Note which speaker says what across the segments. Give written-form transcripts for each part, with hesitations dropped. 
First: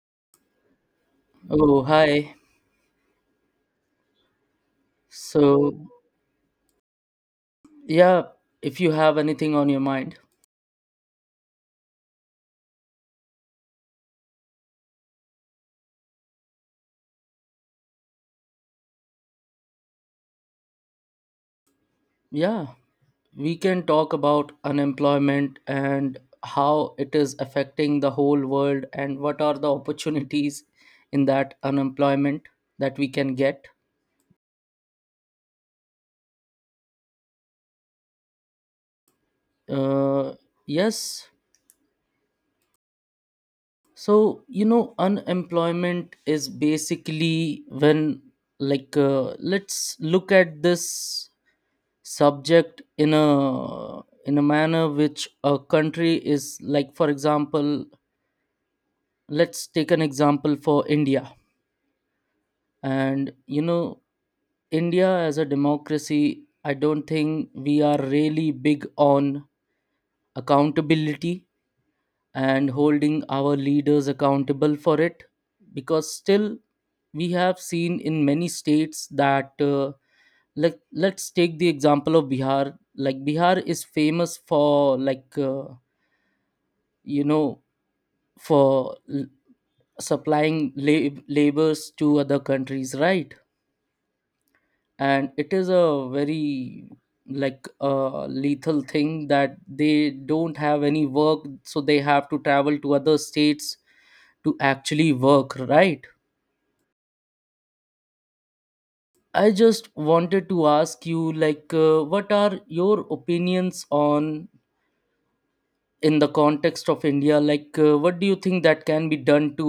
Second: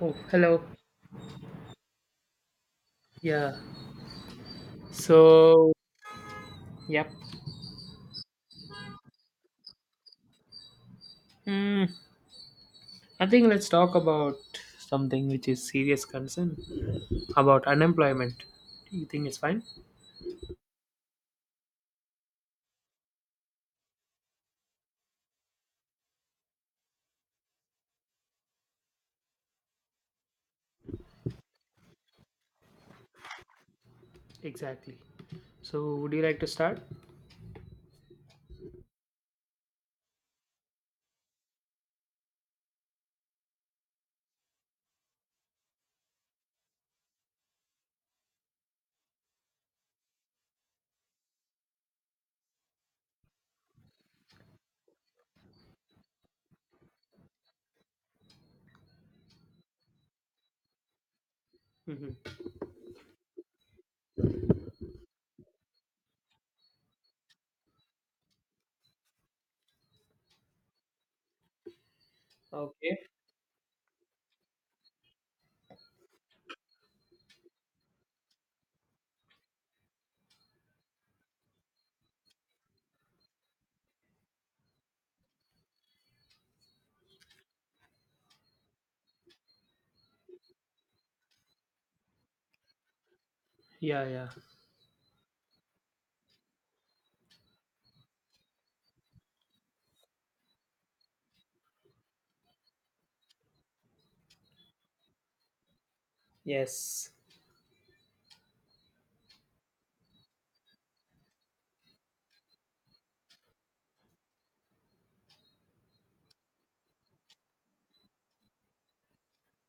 Speaker 1: Oh, hello.
Speaker 2: Oh, hi.
Speaker 1: Yeah. So,
Speaker 2: So,
Speaker 1: yep.
Speaker 2: yeah, if you have anything on your mind,
Speaker 1: Mm, I think let's talk about something which is serious concern about unemployment. You think it's fine?
Speaker 2: yeah, we can talk about unemployment and how it is affecting the whole world and what are the opportunities in that unemployment that we can get.
Speaker 1: Exactly. So, would you like to start?
Speaker 2: Uh, yes. So, unemployment is basically when, let's look at this subject in a manner which a country is like. For example, let's take an example for India.
Speaker 1: Hmm.
Speaker 2: And you know, India as a democracy, I don't think we are really big on accountability and
Speaker 1: Okay.
Speaker 2: holding our leaders accountable for it, because still we have seen in many states that let's take the example of Bihar. Like Bihar is famous for like you know for l- supplying labors to other countries, right?
Speaker 1: Yeah, yeah.
Speaker 2: And it is a very like lethal thing that they don't have any work, so they have to travel to other states to actually work, right?
Speaker 1: Yes.
Speaker 2: I just wanted to ask you like what are your opinions on, in the context of India, like what do you think that can be done to,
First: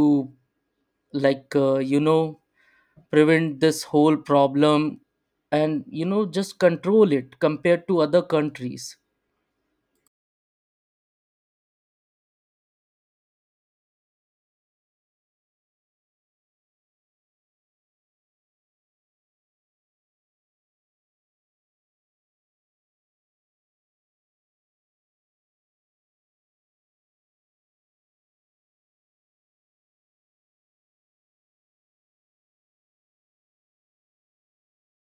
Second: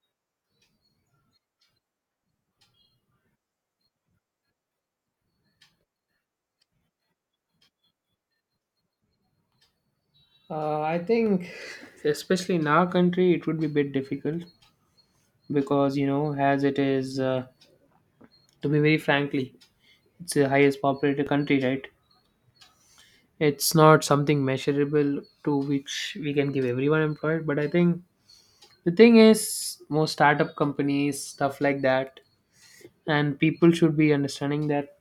Speaker 2: like prevent this whole problem and you know just control it compared to other countries.
Speaker 1: I think, especially in our country, it would be a bit difficult because, you know, as it is, to be very frankly, it's the highest populated country, right? It's not something measurable to which we can give everyone employed, but I think the thing is most startup companies stuff like that, and people should be understanding that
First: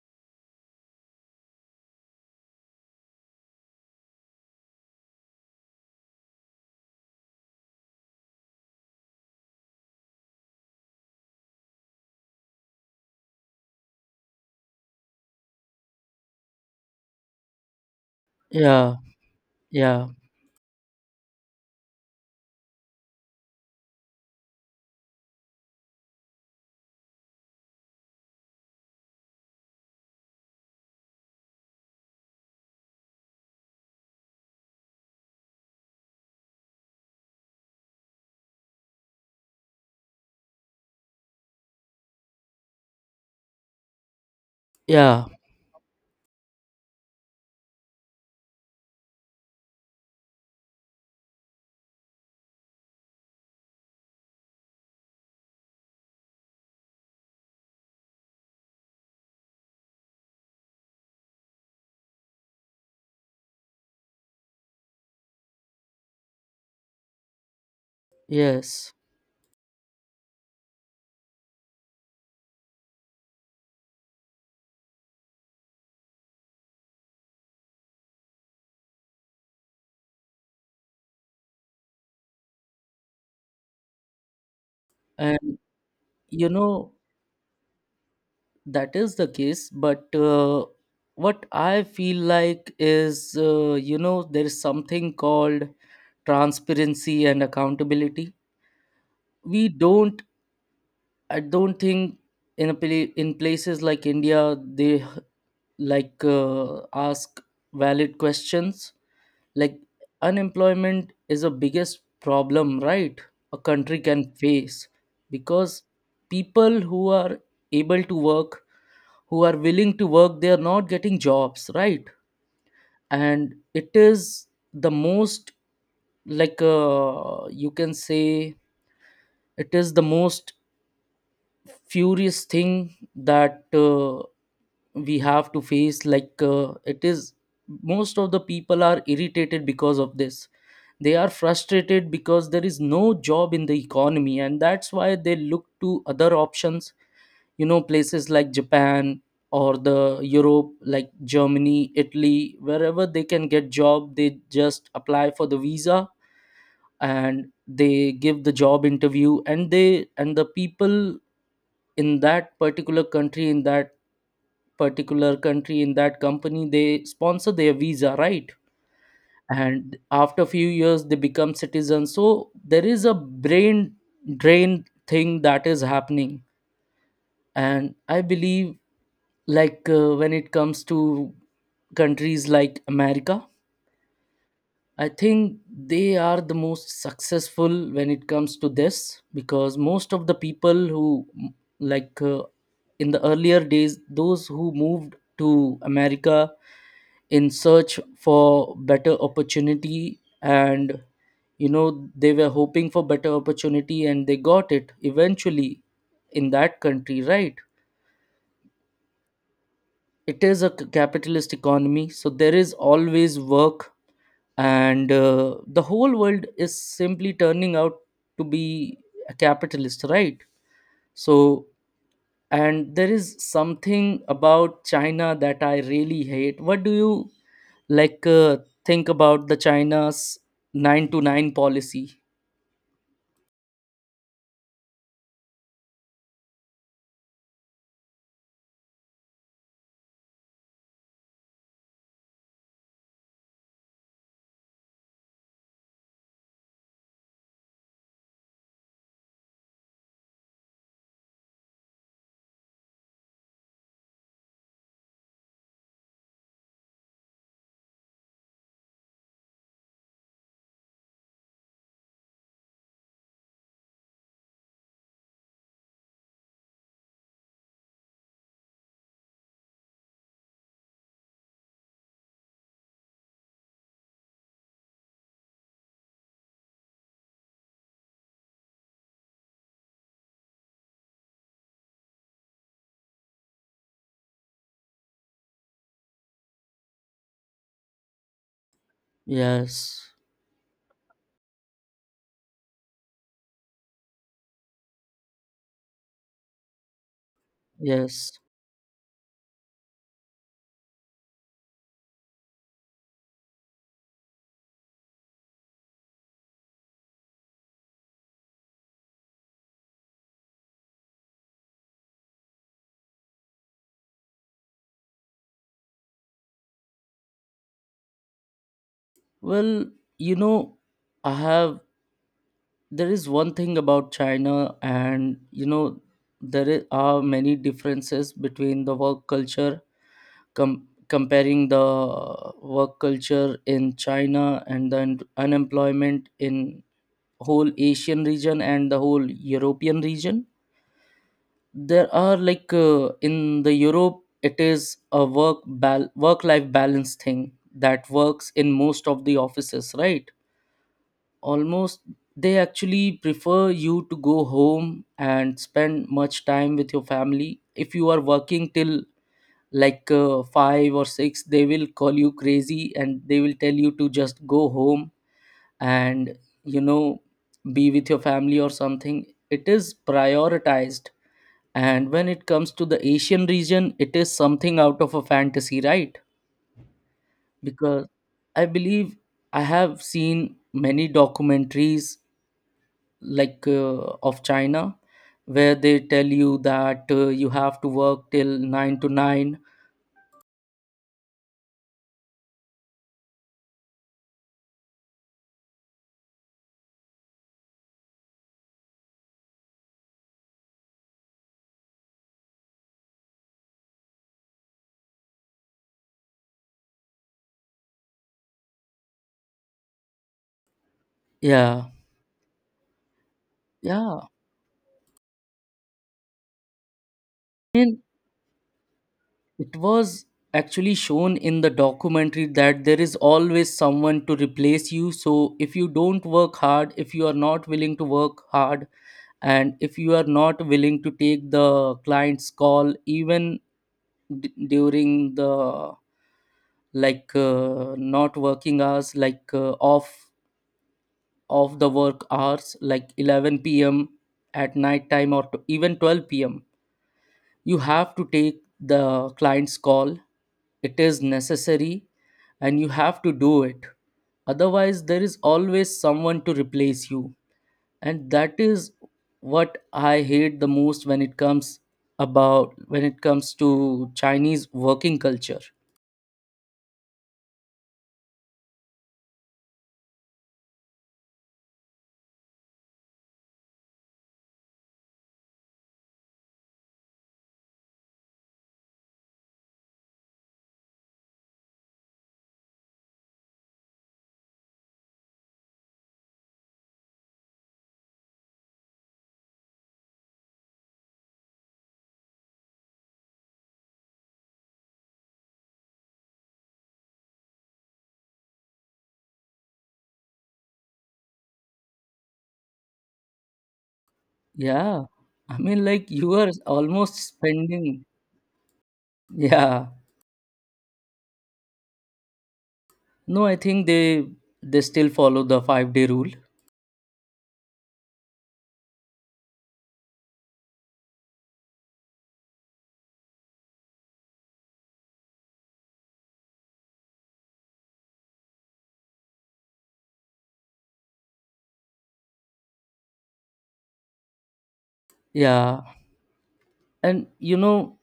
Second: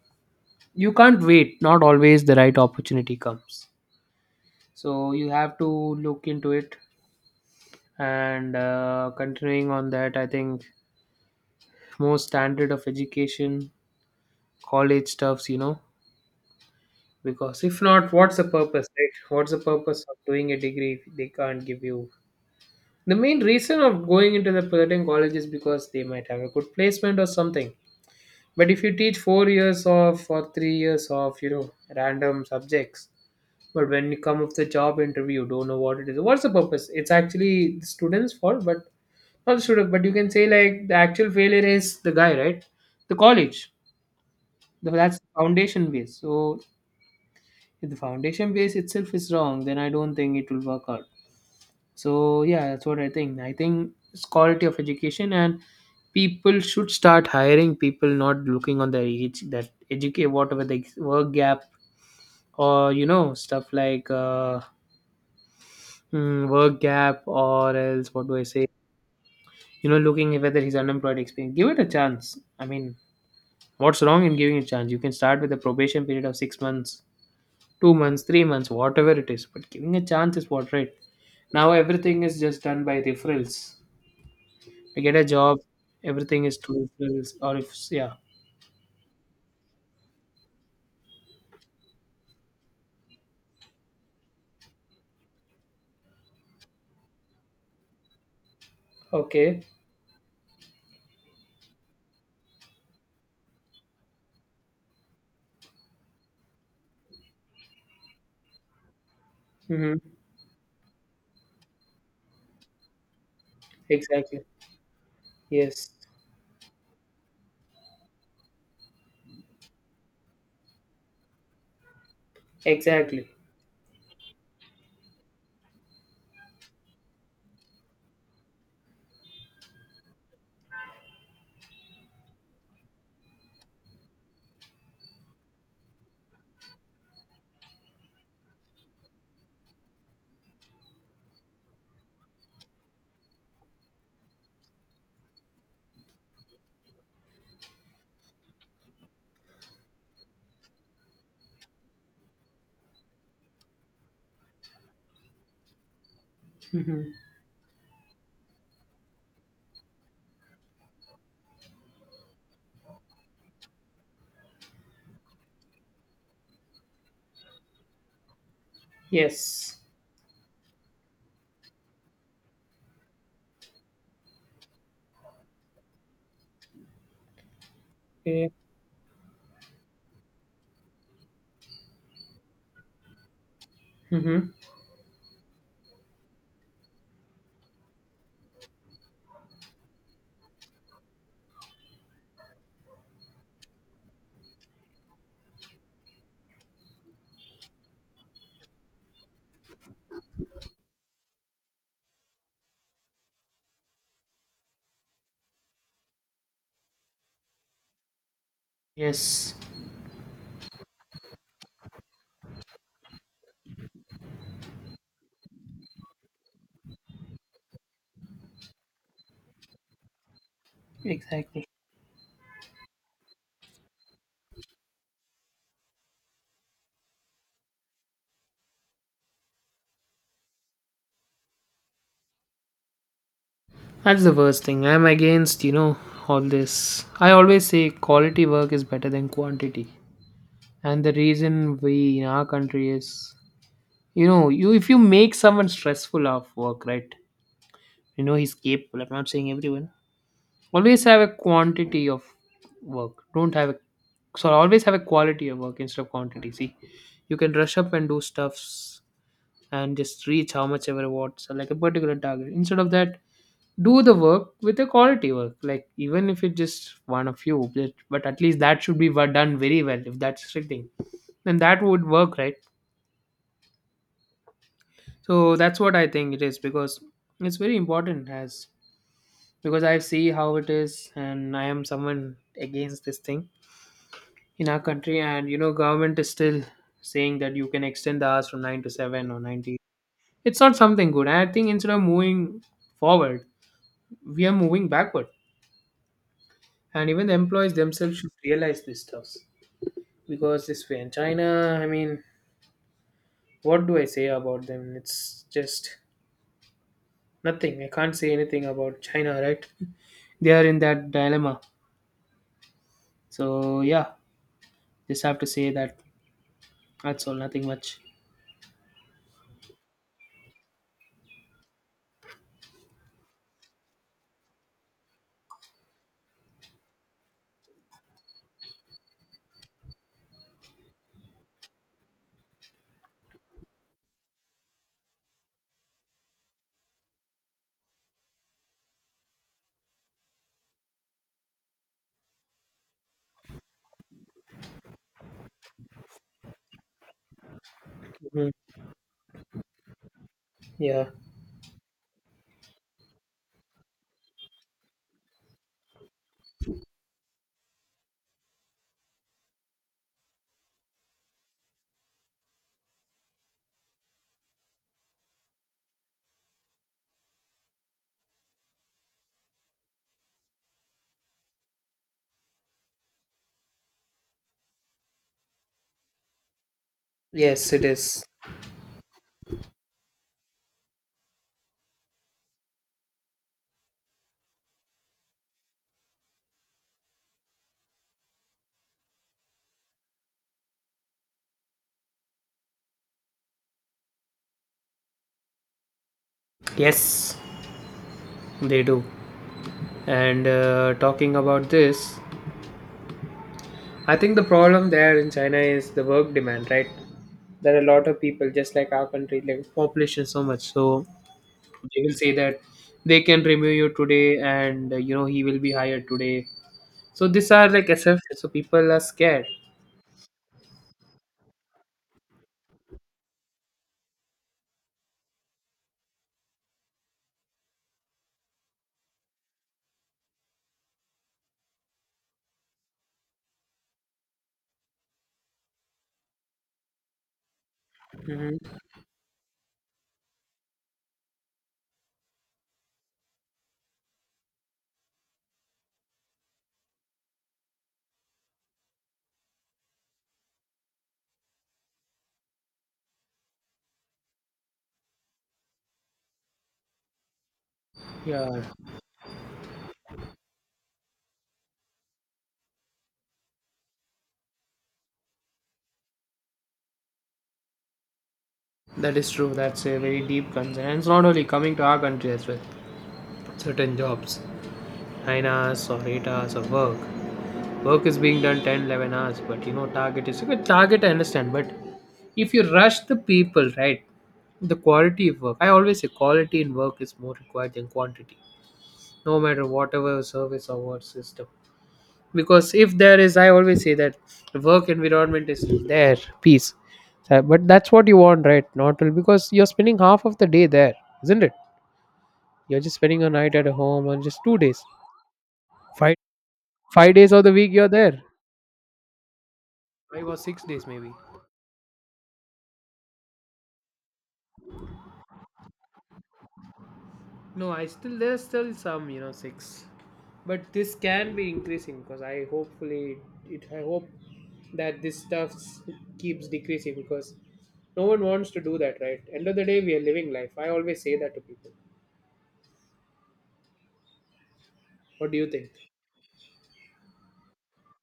Speaker 1: you can't wait, not always the right opportunity comes, so you have to look into it. And continuing on that, I think more standard of education, college stuffs, you know, because if not, what's the purpose,
Speaker 2: Yeah,
Speaker 1: right? What's the purpose
Speaker 2: yeah,
Speaker 1: of doing a degree if they can't give you? The main reason of going into the certain college is because they might have a good placement or something. But if you teach 4 years of or 3 years of, you know, random subjects, but when you come up the job interview, don't know what it is. What's the purpose? It's actually the students' fault, but not the student. But you can say like the actual failure is the guy, right? The college. That's
Speaker 2: yeah,
Speaker 1: the foundation base. So if the foundation base itself is wrong, then I don't think it will work out. So yeah, that's what I think. I think it's quality of education, and people should start hiring people, not looking on their age, that educate whatever the work gap, or you know stuff like work gap or else what do I say?
Speaker 2: yes.
Speaker 1: You know, looking whether he's unemployed experience, give it a chance. I mean, what's wrong in giving a chance? You can start with a probation period of 6 months, 2 months, 3 months, whatever it is, but giving a chance is what, right? Now everything is just done by referrals. I get a job,
Speaker 2: And
Speaker 1: everything
Speaker 2: you
Speaker 1: is to,
Speaker 2: know,
Speaker 1: or if yeah.
Speaker 2: that is the case, but what I feel like is you know, there is something called transparency and accountability.
Speaker 1: Okay.
Speaker 2: We don't I don't think in in places like India they, like ask valid questions, like,
Speaker 1: Mm-hmm.
Speaker 2: unemployment is the biggest problem, right, a country can
Speaker 1: Exactly.
Speaker 2: face, because
Speaker 1: Yes.
Speaker 2: people who are able to work, who are willing to work, they are not getting jobs, right?
Speaker 1: Exactly.
Speaker 2: And it is the most like you can say, it is the most furious thing that we have to face. Like it is, most of the people are irritated because of this, they are frustrated because there is no job in the economy, and that's why they look to other options. You know, places like Japan or the Europe, like Germany, Italy, wherever they can get job, they just apply for the visa,
Speaker 1: Mm-hmm.
Speaker 2: and they give the job interview, and the people in that particular country, in that particular country, in that company, they sponsor their visa, right?
Speaker 1: Yes.
Speaker 2: And after a few years they become citizens, so there is a brain drain thing that is happening. And I
Speaker 1: Yeah.
Speaker 2: believe, like when it comes to countries like America,
Speaker 1: Mm-hmm.
Speaker 2: I think they are the most successful when it comes to this, because most of the people who, like uh, in the earlier days, those who moved to America in search for better opportunity, and you know they were hoping for better opportunity and they got it eventually in that country, right?
Speaker 1: Yes.
Speaker 2: It is a capitalist economy, so there is always work. And the whole world is simply turning out to be a capitalist, right? So,
Speaker 1: Exactly.
Speaker 2: and there is something about China that I really hate. What do you, like think about the China's 9 to 9 policy?
Speaker 1: That's the worst thing. I'm against, you know, all this. I always say quality work is better than quantity. And the reason we in our country is, you know, you if you make someone stressful of work, right? You know, he's capable. I'm not saying everyone. Always have a quantity of work. Don't have a, so always have a quality of work instead of quantity. See, you can rush up and do stuffs and just reach how much ever what's like a particular target. Instead of that, do the work with a quality work. Like even if it's just one of you, but at least that should be done very well. If that's restricting, then that would work, right? So that's what I think it is, because it's very important as because I see how it is, and I am someone against this thing in our country, and you know government is still saying that you can extend the hours from 9 to 7 or 90.
Speaker 2: Yes,
Speaker 1: It's not something good. I think instead of moving forward, we are moving backward, and even the employees themselves should
Speaker 2: yes.
Speaker 1: realize this stuff. Because this way in China, I mean, what do I say about them? It's just nothing. I can't say anything about China, right? They are in that dilemma. So yeah, just have to say that. That's all, nothing much.
Speaker 2: Well, you know, I have there is one thing about China, and you know, are many differences between the work culture, comparing the work culture in China and the unemployment in whole Asian region and the whole European region. There are, like in the Europe, it is a work life balance thing that
Speaker 1: Mhm.
Speaker 2: works in most of the offices, right?
Speaker 1: Yeah.
Speaker 2: Almost, they actually prefer you to go home and spend much time with your family. If you are working till like 5 or 6, they will call you crazy and they will tell you to just go home and you know be with your family or something. It is prioritized. And when it comes to the Asian region, it is something out of a fantasy, right?
Speaker 1: Yes, it
Speaker 2: Because
Speaker 1: is.
Speaker 2: I believe, I have seen many documentaries, like of China, where they tell you that you have to work till nine to nine.
Speaker 1: Yes, they do. And talking about this, I think the problem there in China is the work demand, right? There are a lot of people, just like our country, like population is so much. So
Speaker 2: Yeah,
Speaker 1: they will say that they can remove you
Speaker 2: yeah.
Speaker 1: today, and you know he will be hired today. So these are
Speaker 2: I
Speaker 1: like
Speaker 2: mean,
Speaker 1: assumptions. So people are scared.
Speaker 2: it was actually shown in the documentary that there is always someone to replace you. So if you don't work hard, if you are not willing to work hard, and if you are not willing to take the client's call, even during the, like not
Speaker 1: Hmm.
Speaker 2: working hours, like off of the work hours, like 11 p.m. at night time, or even 12 p.m., you have to take the client's call. It is necessary and you have to do it. Otherwise, there is always someone to replace you. And
Speaker 1: Yeah,
Speaker 2: that is what I hate the most when it comes about, when it comes to Chinese working culture.
Speaker 1: that is true. That's a very deep concern. And it's not only coming to our country as well. Certain jobs, 9 hours or 8 hours of work. Work is being done 10, 11 hours, but you know, target is a good target, I understand. But if you rush the people, right, the quality of work, I always say quality in work is more required than quantity, no matter whatever service or what system. Because if there is, I always say that the work environment is there, peace. But that's what you want, right? Not to, because you're spending half of the day there, isn't it? You're just spending a night at home and just 2 days,
Speaker 2: Yeah. I mean, like
Speaker 1: five
Speaker 2: you are
Speaker 1: five
Speaker 2: almost
Speaker 1: days of the week you're
Speaker 2: spending,
Speaker 1: there,
Speaker 2: yeah.
Speaker 1: 5 or 6 days maybe.
Speaker 2: No, I think they still follow the 5 day rule.
Speaker 1: No, I still there's still some you know six, but this can be increasing because I hopefully it I hope that this keeps decreasing because no one wants to do that, right? End of the day, we are living life. I always say that to people. What do you think?
Speaker 2: Yeah, and you know,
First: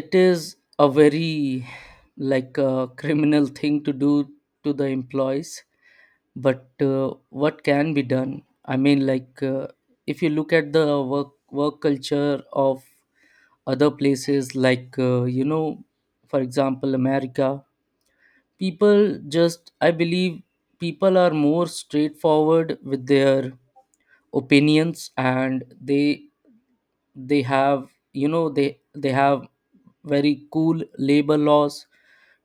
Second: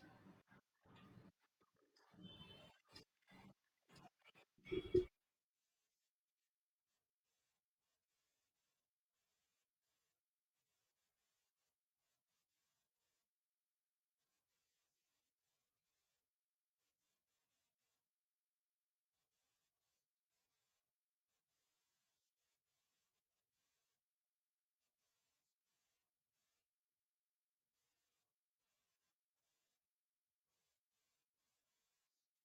Speaker 2: it is a very like a criminal thing to do to the employees. But what can be done? I mean, like if you look at the work culture of other places, like you know, for example, America, people just, I believe people are more straightforward with their opinions, and they have you know they have very cool labor laws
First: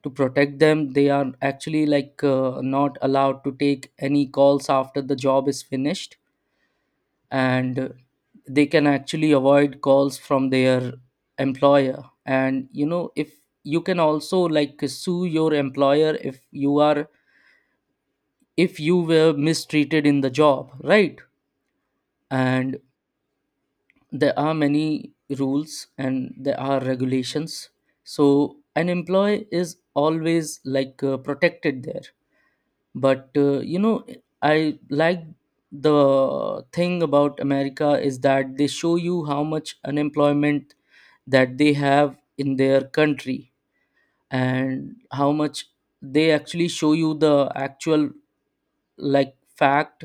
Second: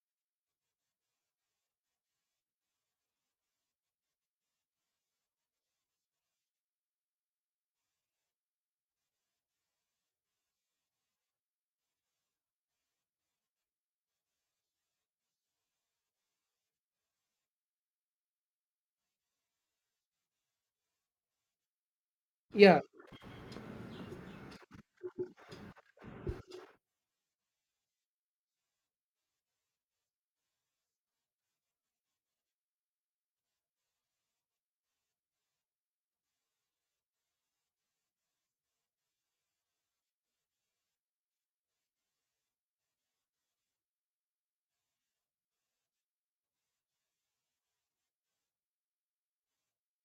Speaker 2: to protect them. They are actually like not allowed to take any calls after the job is finished. And they can actually avoid calls from their employer, and you know, if you can also like sue your employer if you are, if you were mistreated in the job, right? And
Speaker 1: Yeah.
Speaker 2: there are many rules and there are regulations, so an employee is always like protected there. But you know, I like the thing about America is that they show you how much unemployment that they have in their country, and how much, they actually show you the actual like fact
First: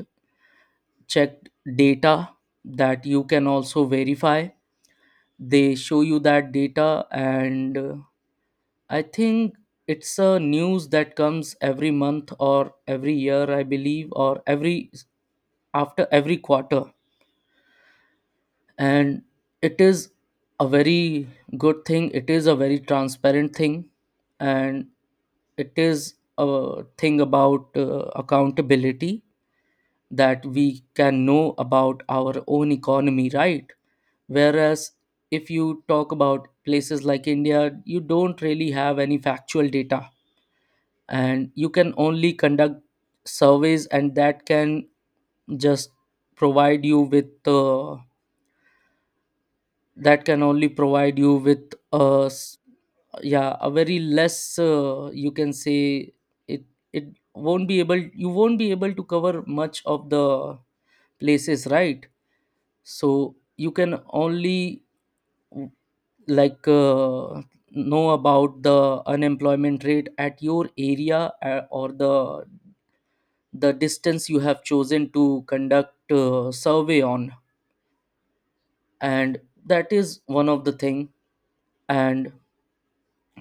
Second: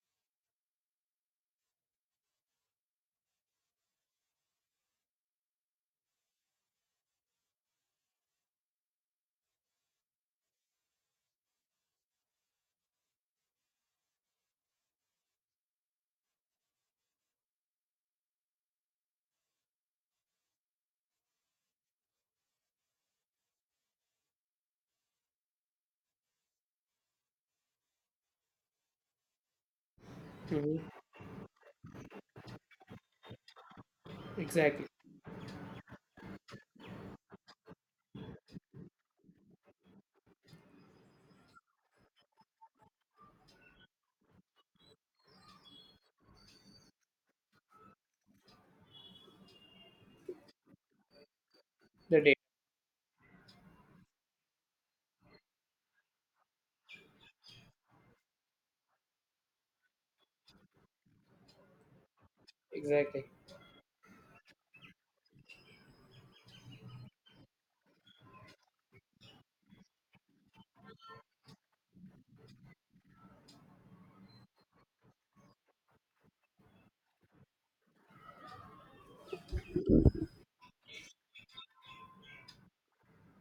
Speaker 2: checked data that you can also verify. They show you that data, and I think it's a news that comes every month or every year, I believe, or every, after every quarter. And it is a very good thing, it is a very transparent thing, and it is a thing about accountability, that
Speaker 1: Hmm.
Speaker 2: we can know about our own economy, right?
Speaker 1: Exactly.
Speaker 2: Whereas if you talk about places like India, you don't really have any factual data, and you can only conduct surveys, and that can just provide you with the, that can only provide you with a
Speaker 1: The day,
Speaker 2: yeah, a very less you can say, it it won't be able, you won't be able to cover much of the places, right? So
Speaker 1: exactly.
Speaker 2: you can only w- like know about the unemployment rate at your area, or the distance you have chosen to conduct survey on. And that is one of the thing. And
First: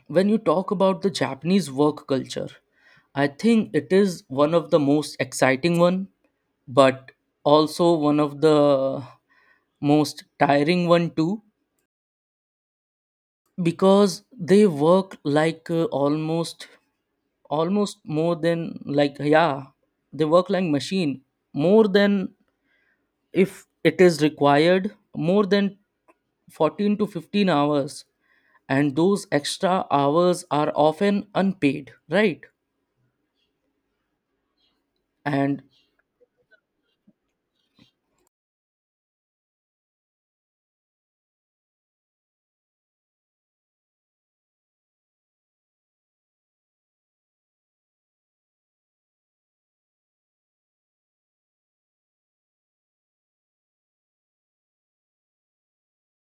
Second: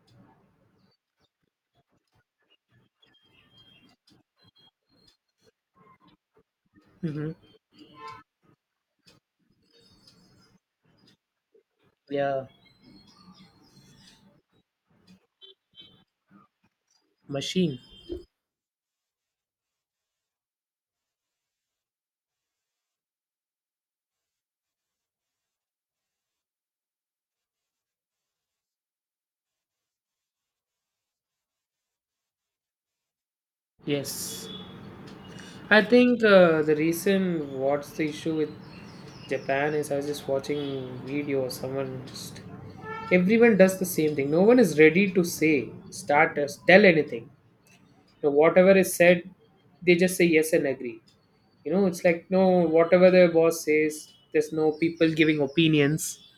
Speaker 2: when you talk about the Japanese work culture, I think it is one of the most exciting one, but
Speaker 1: Hmm.
Speaker 2: also one of the most tiring one too,
Speaker 1: Yeah.
Speaker 2: because they work like almost,
Speaker 1: Machine.
Speaker 2: almost more than like, yeah, they work like machine, more than, if it is required, more than 14 to 15 hours, and those extra hours are often unpaid, right?
Speaker 1: Yes,
Speaker 2: And
Speaker 1: I think the reason what's the issue with Japan is I was just watching video. Someone just everyone does the same thing, no one is ready to say start us tell anything, you know, whatever is said they just say yes and agree. You know, it's like no, whatever the boss says, there's no people giving opinions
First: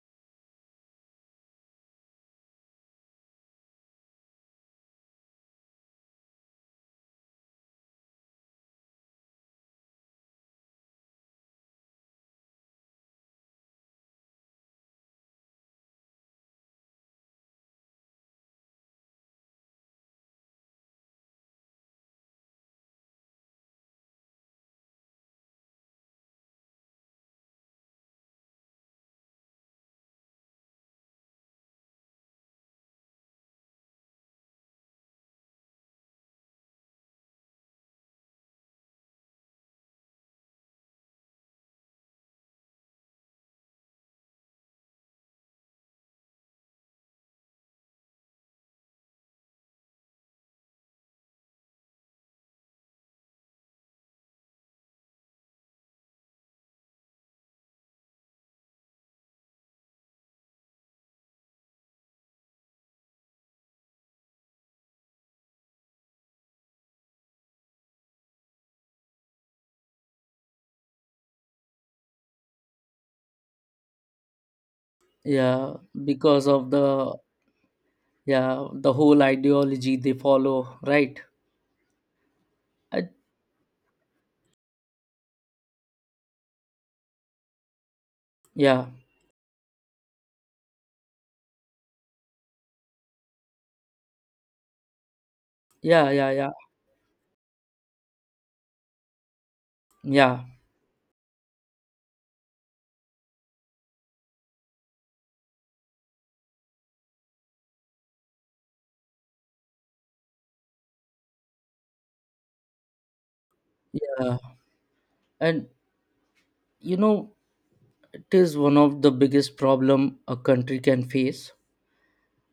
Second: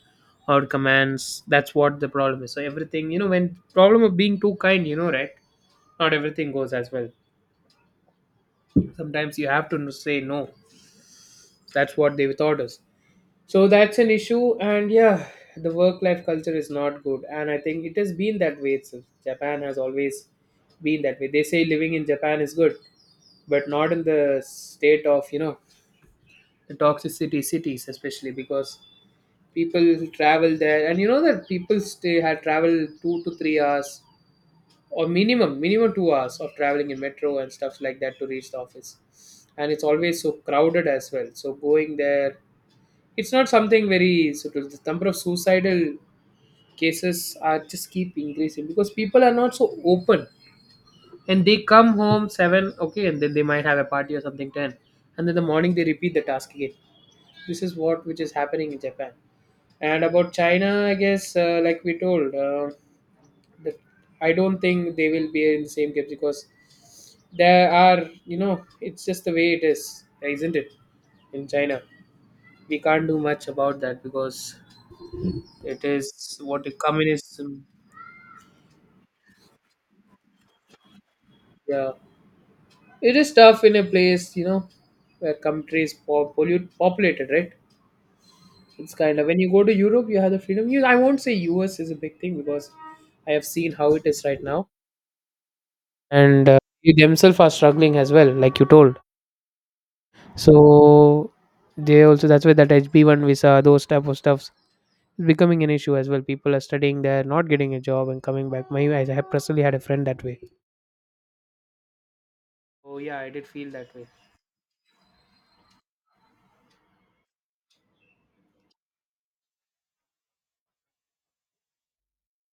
Speaker 1: or commands. That's what the problem is. So everything, you know, when problem of being too kind, you know, right, not everything goes as well. Sometimes you have to say no. That's what they thought us. So that's an issue, and yeah, the work life culture is not good, and I think it has been that way itself. Japan has always been that way. They say living in Japan is good, but not in the state of, you know, the toxicity cities, especially because people travel there, and you know that people stay had travel 2 to 3 hours or minimum 2 hours of traveling in metro and stuff like that to reach the office, and it's always so crowded as well. So going there it's not something very subtle. The number of suicidal cases are just keep increasing because people are not so open, and they come home seven, okay, and then they might have a party or something ten, and then the morning they repeat the task again. This is what which is happening in Japan. And about China, I guess, like we told, that I don't think they will be in the same case because there are, it's just the way it is, isn't it? In China, we can't do much about that, because
Speaker 2: yeah,
Speaker 1: it is
Speaker 2: because
Speaker 1: what the
Speaker 2: of the,
Speaker 1: communism.
Speaker 2: yeah, the whole ideology they follow, right?
Speaker 1: Yeah,
Speaker 2: I,
Speaker 1: it is tough in a place, you know, where countries po- pollute populated, right?
Speaker 2: yeah,
Speaker 1: It's kind of when you go to Europe, you have the freedom. You, I won't say U.S. is a big thing because I have seen how it is right now,
Speaker 2: yeah, yeah,
Speaker 1: and
Speaker 2: yeah,
Speaker 1: they themselves are struggling as well, like you told.
Speaker 2: yeah,
Speaker 1: So they also that's why that HB1 visa, those type of stuffs is becoming an issue as well. People are studying there, not getting a job, and coming back. My I have personally had a friend that way. Oh yeah, I did feel that way.
Speaker 2: yeah. And you know, it is one of the biggest problem a country can face.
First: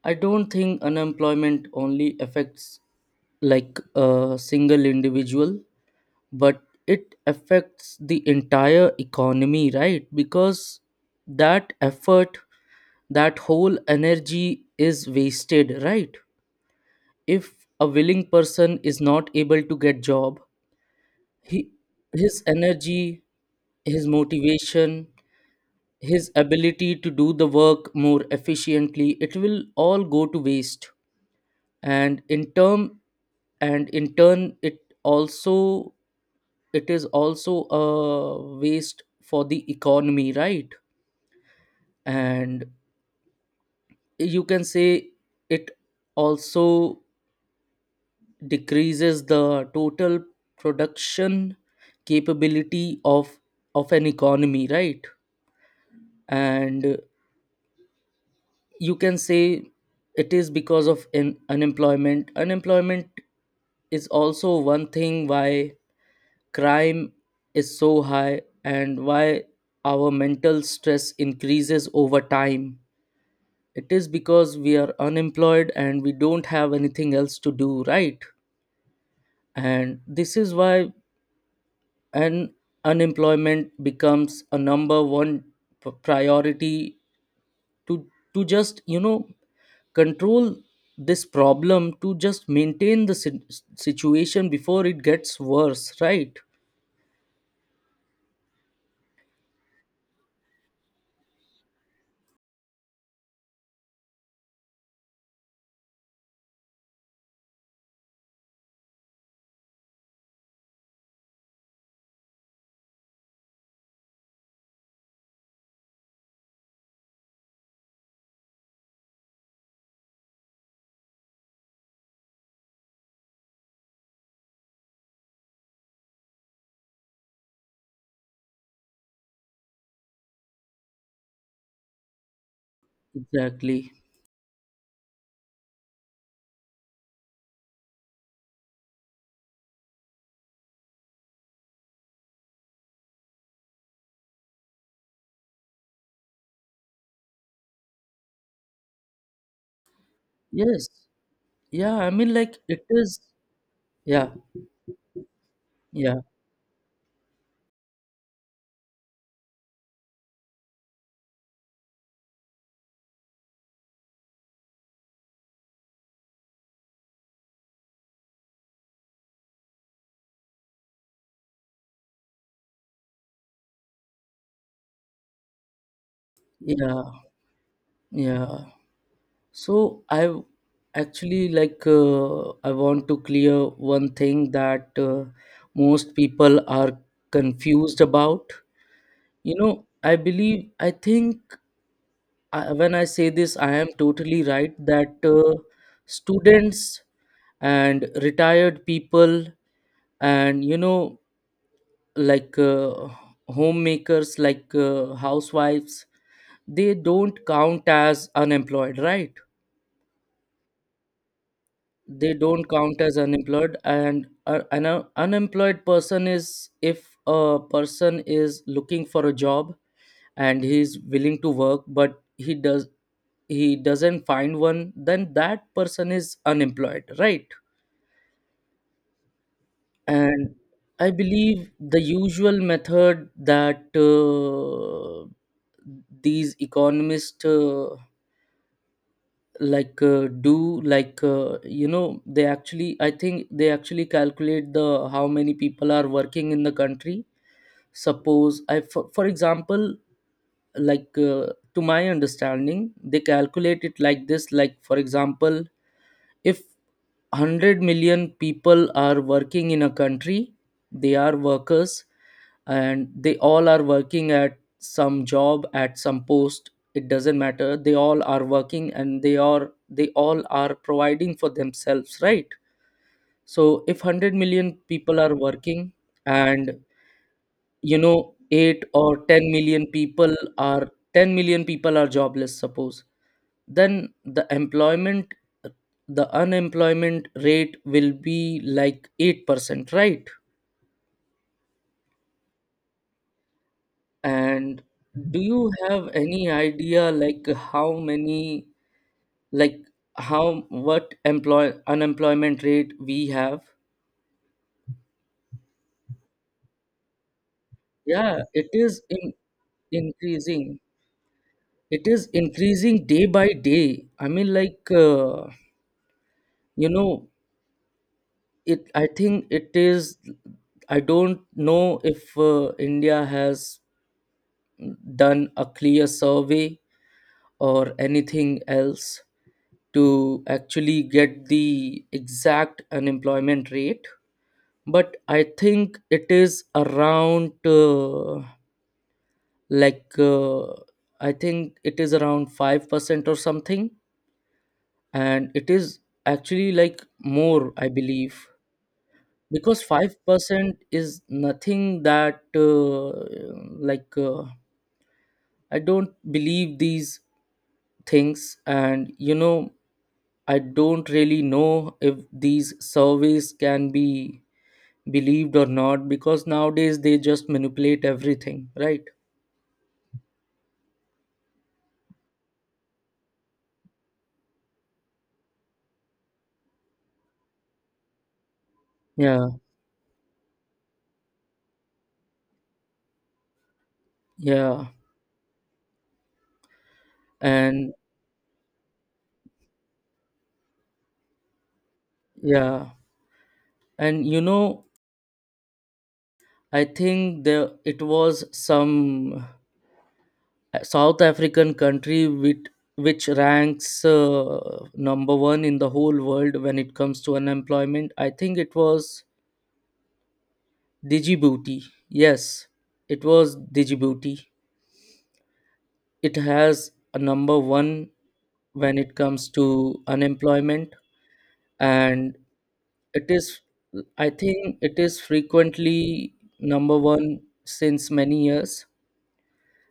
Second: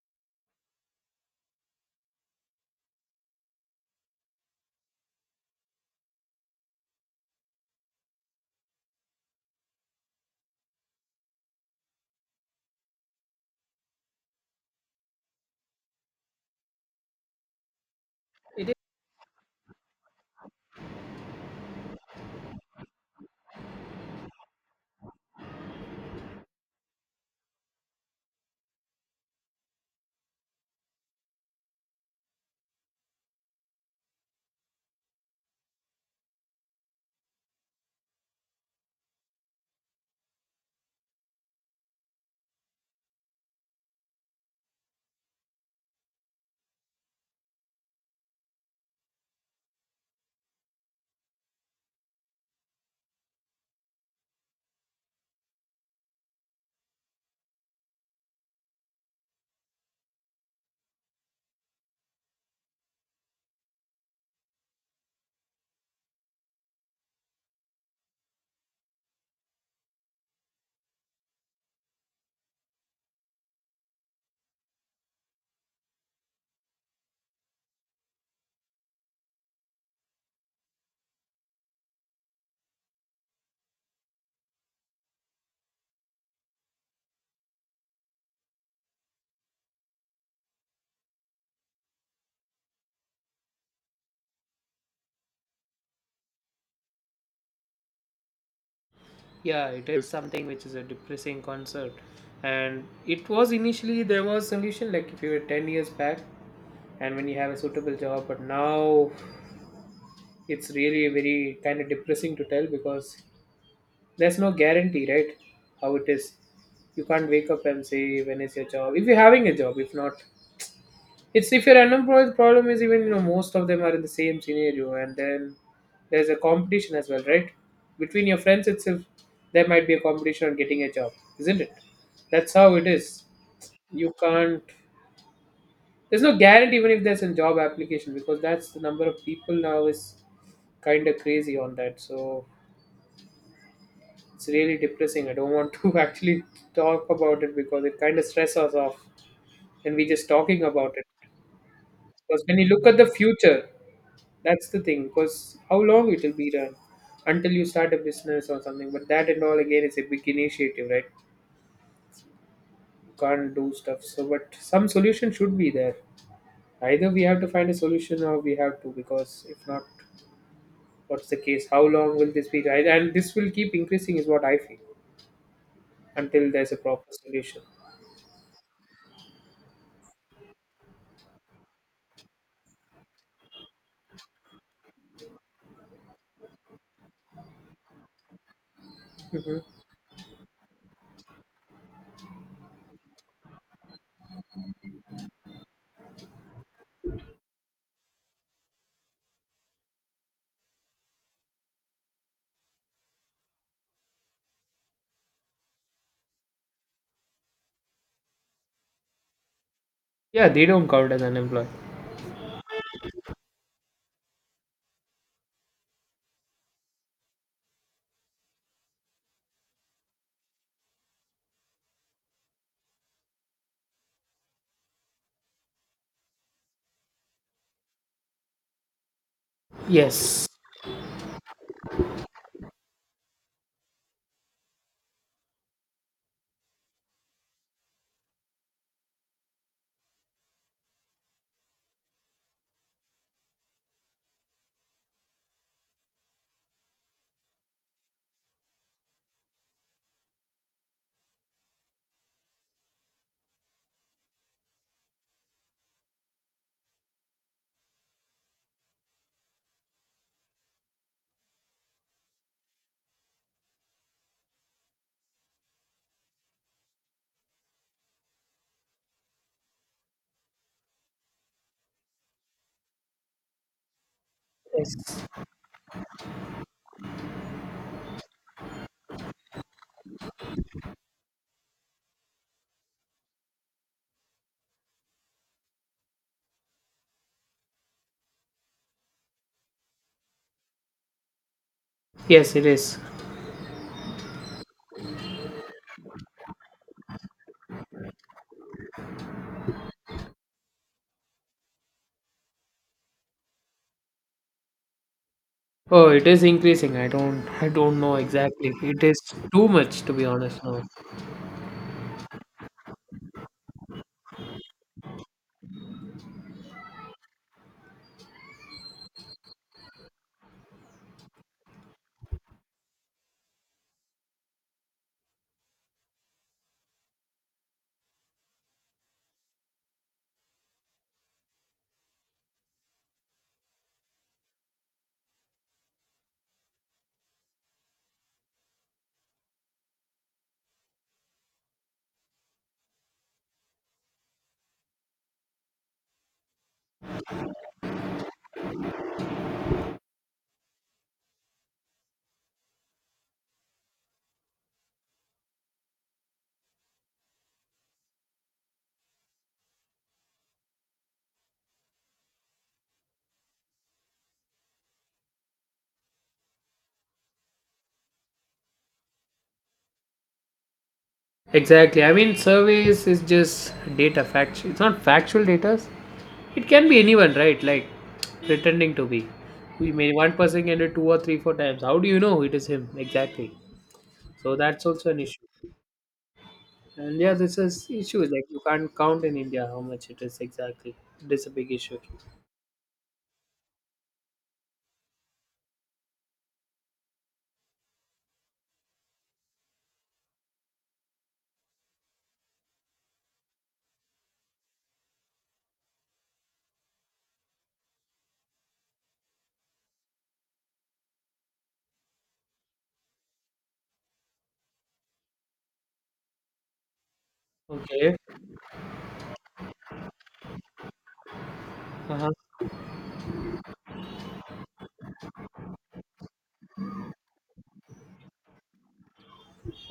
Speaker 2: I don't think unemployment only affects like a single individual, but it affects the entire economy, right? Because that effort, that whole energy is wasted, right? If a willing
Speaker 1: It
Speaker 2: person is not able to get job, he, his energy, his motivation, his ability to do the work more efficiently, it will all go to waste. And in term, and in turn, it also, it is also a waste for the economy, right? And you can say it also decreases the total production capability of an economy, right? And you can say it is because of, in unemployment unemployment is also one thing why crime is so high, and why our mental stress increases over time. It is because we are unemployed and we don't have anything else to do, right? And this is why, and unemployment becomes a number one priority to to just you know control this problem, to just maintain the situation before it gets worse, right?
Speaker 1: Yeah, it is something which is a depressing concert. And it was initially there was solution like if you were 10 years back, and when you have a suitable job, but now it's really very kind of depressing to tell because there's no guarantee, right? How it is. You can't wake up and say when is your job. If you're having a job, if not, it's if you're unemployed, the problem is even you know most of them are in the same scenario, and then there's a competition as well, right? Between your friends itself, there might be a competition on getting a job, isn't it? That's how it is.
Speaker 2: Exactly,
Speaker 1: You can't. There's no guarantee even if there's a job application because that's the number of people now is kind of crazy on that. So it's really depressing. I don't want to actually talk about it because it kind of stresses us off. And we just talking
Speaker 2: yes,
Speaker 1: about it.
Speaker 2: yeah. I mean,
Speaker 1: Because when
Speaker 2: like
Speaker 1: you
Speaker 2: it
Speaker 1: look at the
Speaker 2: is,
Speaker 1: future,
Speaker 2: yeah,
Speaker 1: that's the thing, because how long
Speaker 2: yeah,
Speaker 1: it will be done until you start a business or something. But that and all again is a big initiative, right? You can't do stuff. So, but some solution should be there. Either we have to find a solution or we have to, because if not, what's the case? How long will this be? Right? And this will keep increasing, is what I feel, until there's a
Speaker 2: yeah,
Speaker 1: proper solution.
Speaker 2: yeah. So actually, like I want to clear one thing that most people are confused about. You know,
Speaker 1: Hmm.
Speaker 2: I believe I think I, when I say this, I am totally right that students and retired people and like uh, homemakers, housewives, they don't count as unemployed, right?
Speaker 1: Yeah, they don't count as unemployed.
Speaker 2: They don't count as unemployed, and an unemployed person is, if a person is looking for a job and he's willing to work, but he doesn't find one, then that person is unemployed, right?
Speaker 1: Yes.
Speaker 2: And I believe the usual method that these economists do, they actually I think they actually calculate the how many people are working in the country. Suppose, for example, like uh, to my understanding, they calculate it like this. Like, for example, if 100 million people are working in a country, they are workers, and they all are working at some job, at some post. It doesn't matter, they all are working, and they all are providing for themselves, right? So if 100 million people
Speaker 1: Yes.
Speaker 2: are working, and, you know, 8 or 10 million people are 10 million people are jobless, suppose, then the unemployment rate will be like 8%, right?
Speaker 1: Yes, it is.
Speaker 2: And do you have any idea, like how many like how what employ unemployment rate we have?
Speaker 1: Oh, it is increasing. I don't. I don't know
Speaker 2: Yeah,
Speaker 1: exactly. It is too much, to be honest.
Speaker 2: increasing
Speaker 1: Now.
Speaker 2: it is increasing day by day. I mean, like you know it I think it is, I don't know if India has done a clear survey or anything else to actually get the exact unemployment rate. But like uh, I think it is around 5% or something. And it is actually, like, more, I believe, because 5% is nothing. That like I don't believe these things. And, you know, I don't really know if these surveys can be believed or not, because nowadays they just manipulate everything, right?
Speaker 1: Exactly. I mean, surveys is just data fact. It's not factual data. It can be anyone, right? Like pretending to be.
Speaker 2: Yeah,
Speaker 1: We may one person can do two or three, four times. How do you know it is him exactly? So that's
Speaker 2: yeah.
Speaker 1: also an issue. And yeah, this is
Speaker 2: And,
Speaker 1: issue. Like you can't count in India how much it is exactly. It is a big issue.
Speaker 2: yeah, and, you know, I think there, it was some a South African country with which ranks number one in the whole world when it comes to unemployment. I think it was Djibouti. Yes, it was Djibouti. It has a number one
Speaker 1: Okay.
Speaker 2: when it comes to unemployment,
Speaker 1: Uh-huh.
Speaker 2: and it is, I think it is frequently number one since many years,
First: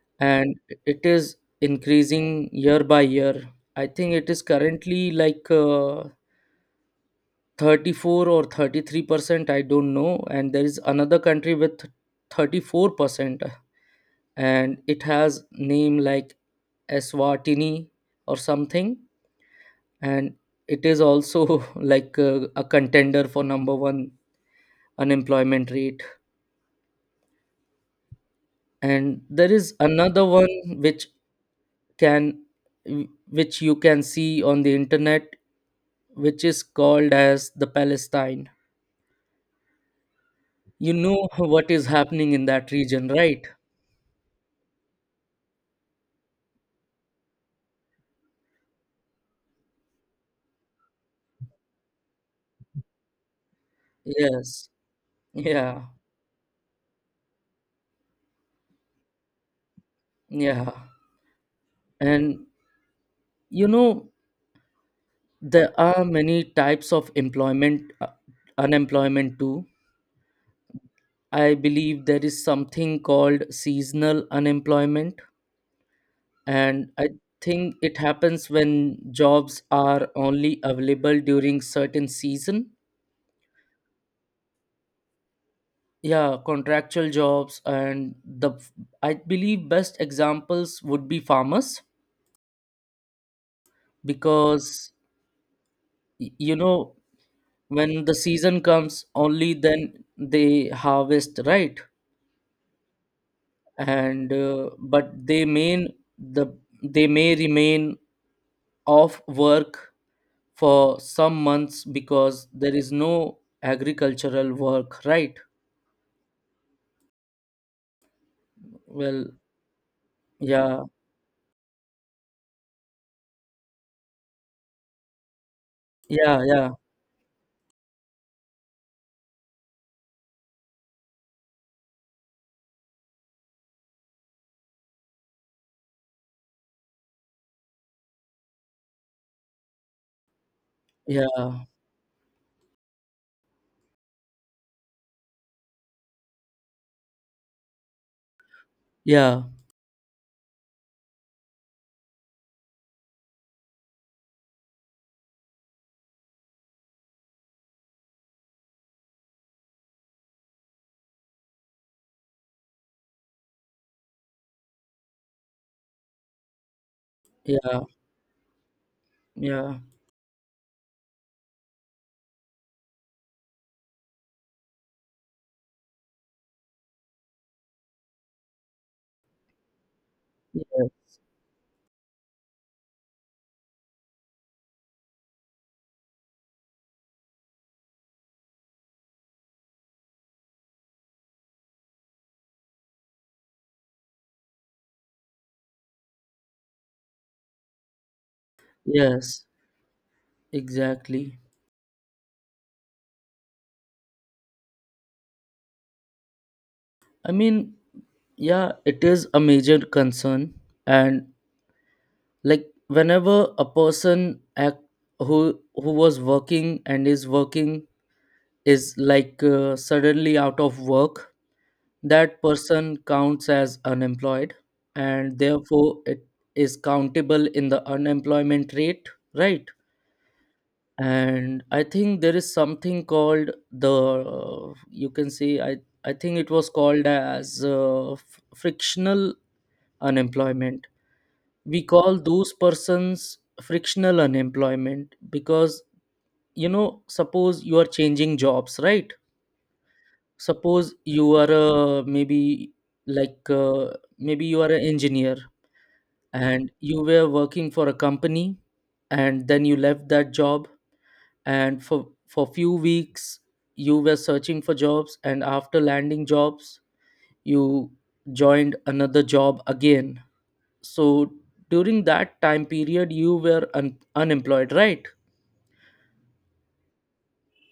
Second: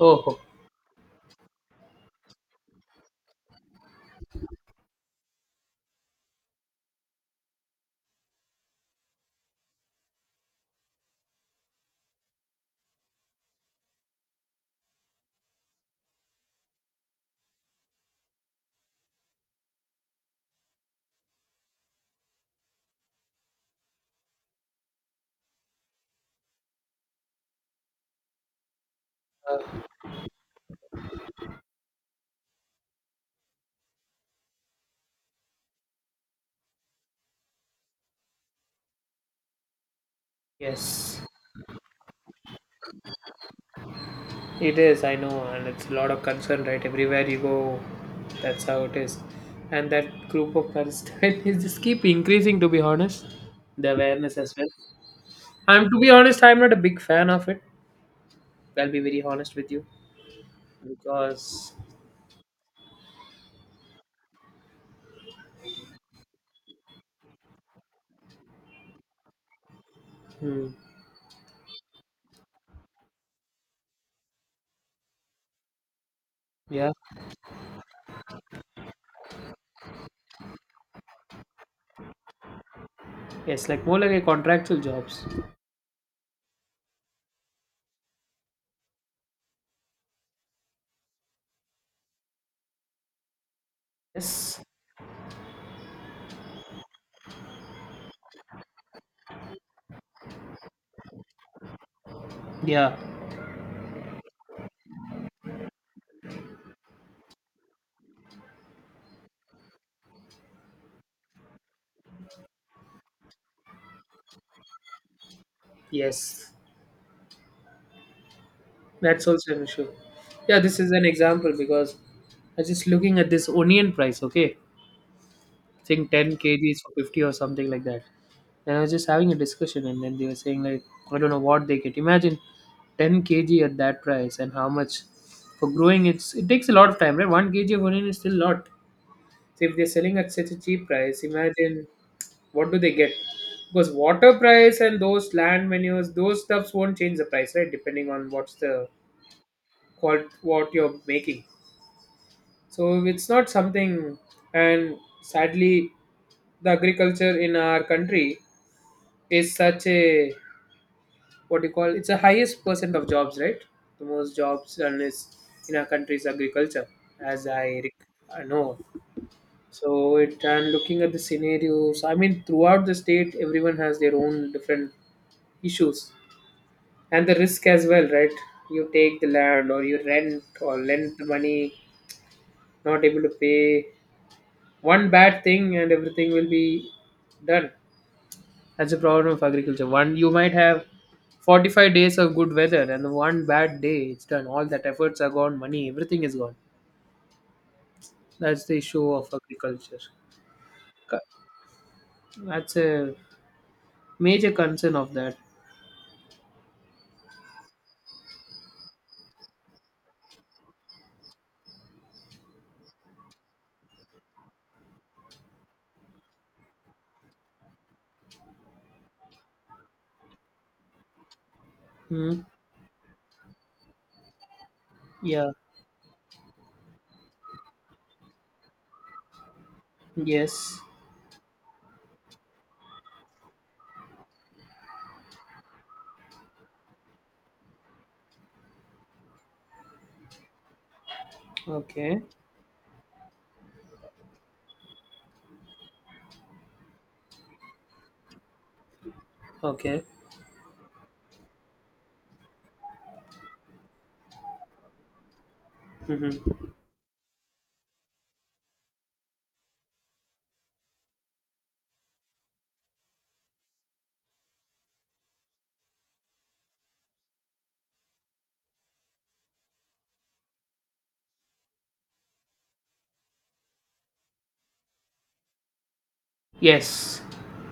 Speaker 1: Oh.
Speaker 2: and it is increasing year by year. I think it is currently 34 or 33%, I don't know. And there is another country with 34%, and it has name like Eswatini or something, and it is also a contender for number one unemployment rate. And there
Speaker 1: Oh.
Speaker 2: is another one can which you can see on the internet, which is called as the Palestine. You
Speaker 1: Yes.
Speaker 2: know what is happening in that region, right?
Speaker 1: It is, I know, and it's a lot of concern, right? Everywhere you go, that's how it is. And that group of concern is just keep increasing, to be honest, the awareness as well.
Speaker 2: Yes. Yeah,
Speaker 1: I'm to be honest, I'm not a big fan of it. I'll be very honest with you
Speaker 2: yeah.
Speaker 1: because,
Speaker 2: And, you know, there are many types of employment unemployment too.
Speaker 1: hmm,
Speaker 2: I believe there is something called seasonal unemployment,
Speaker 1: yeah,
Speaker 2: and I think it happens when jobs are only available during certain season.
Speaker 1: yes, like more like a contractual jobs.
Speaker 2: Yeah, contractual jobs. And the I believe best examples would be farmers,
Speaker 1: Yes,
Speaker 2: because you know, when the season comes, only then they harvest, right?
Speaker 1: yeah,
Speaker 2: And but they mean the they may remain off work for some months, because there is no agricultural work, right?
Speaker 1: yes, that's
Speaker 2: Well.
Speaker 1: also an issue. Yeah, this
Speaker 2: Yeah,
Speaker 1: is an example because I was just looking at this onion price, okay? I think 10
Speaker 2: yeah, yeah,
Speaker 1: kgs for 50 or something like that. And I was just having a discussion, and then they were saying, like, I don't know what they get. Imagine 10 kg at that price and how much for growing it takes a lot of time, right? 1 kg of onion is still a lot. So if they're selling at such a cheap price,
Speaker 2: yeah,
Speaker 1: imagine what do they get, because water price and those land menus, those stuffs won't change the price, right? Depending on what's the
Speaker 2: yeah,
Speaker 1: what you're making. So it's not something, and sadly, the agriculture in our country is such a, what do you call, it's the highest percent of jobs, right? The most jobs and is in our country is agriculture, as
Speaker 2: yeah,
Speaker 1: I, rec- I know.
Speaker 2: yeah,
Speaker 1: So it and looking at the scenarios, I mean, throughout the state, everyone has their own different issues and the risk as well, right? You take the land or you rent or
Speaker 2: yeah,
Speaker 1: lend the money, not able to pay. One bad thing and everything will be done. That's a problem of agriculture. One you might have 45 days of good weather and the one bad day it's done. All that efforts are gone, money, everything is gone. That's the issue of
Speaker 2: yes,
Speaker 1: agriculture.
Speaker 2: exactly.
Speaker 1: That's a major concern of that.
Speaker 2: I mean, yeah, it is a major concern, and, like, whenever a person, act who was working, and is working, is suddenly out of work, that
Speaker 1: Hmm.
Speaker 2: person counts as unemployed, and
Speaker 1: Yeah.
Speaker 2: therefore it is countable in the unemployment rate, right?
Speaker 1: Yes.
Speaker 2: And I think there is something called the you can see, I think it was called as frictional unemployment. We call
Speaker 1: Okay.
Speaker 2: those persons frictional unemployment because, you know, suppose you are changing jobs, right?
Speaker 1: Okay.
Speaker 2: Suppose you are maybe you are an engineer,
Speaker 1: Hmm.
Speaker 2: and you were working for a company, and then you left that job, and for few weeks you were searching for jobs, and after landing jobs, you joined another job again. So during that time period you were unemployed, right?
Speaker 1: Yes.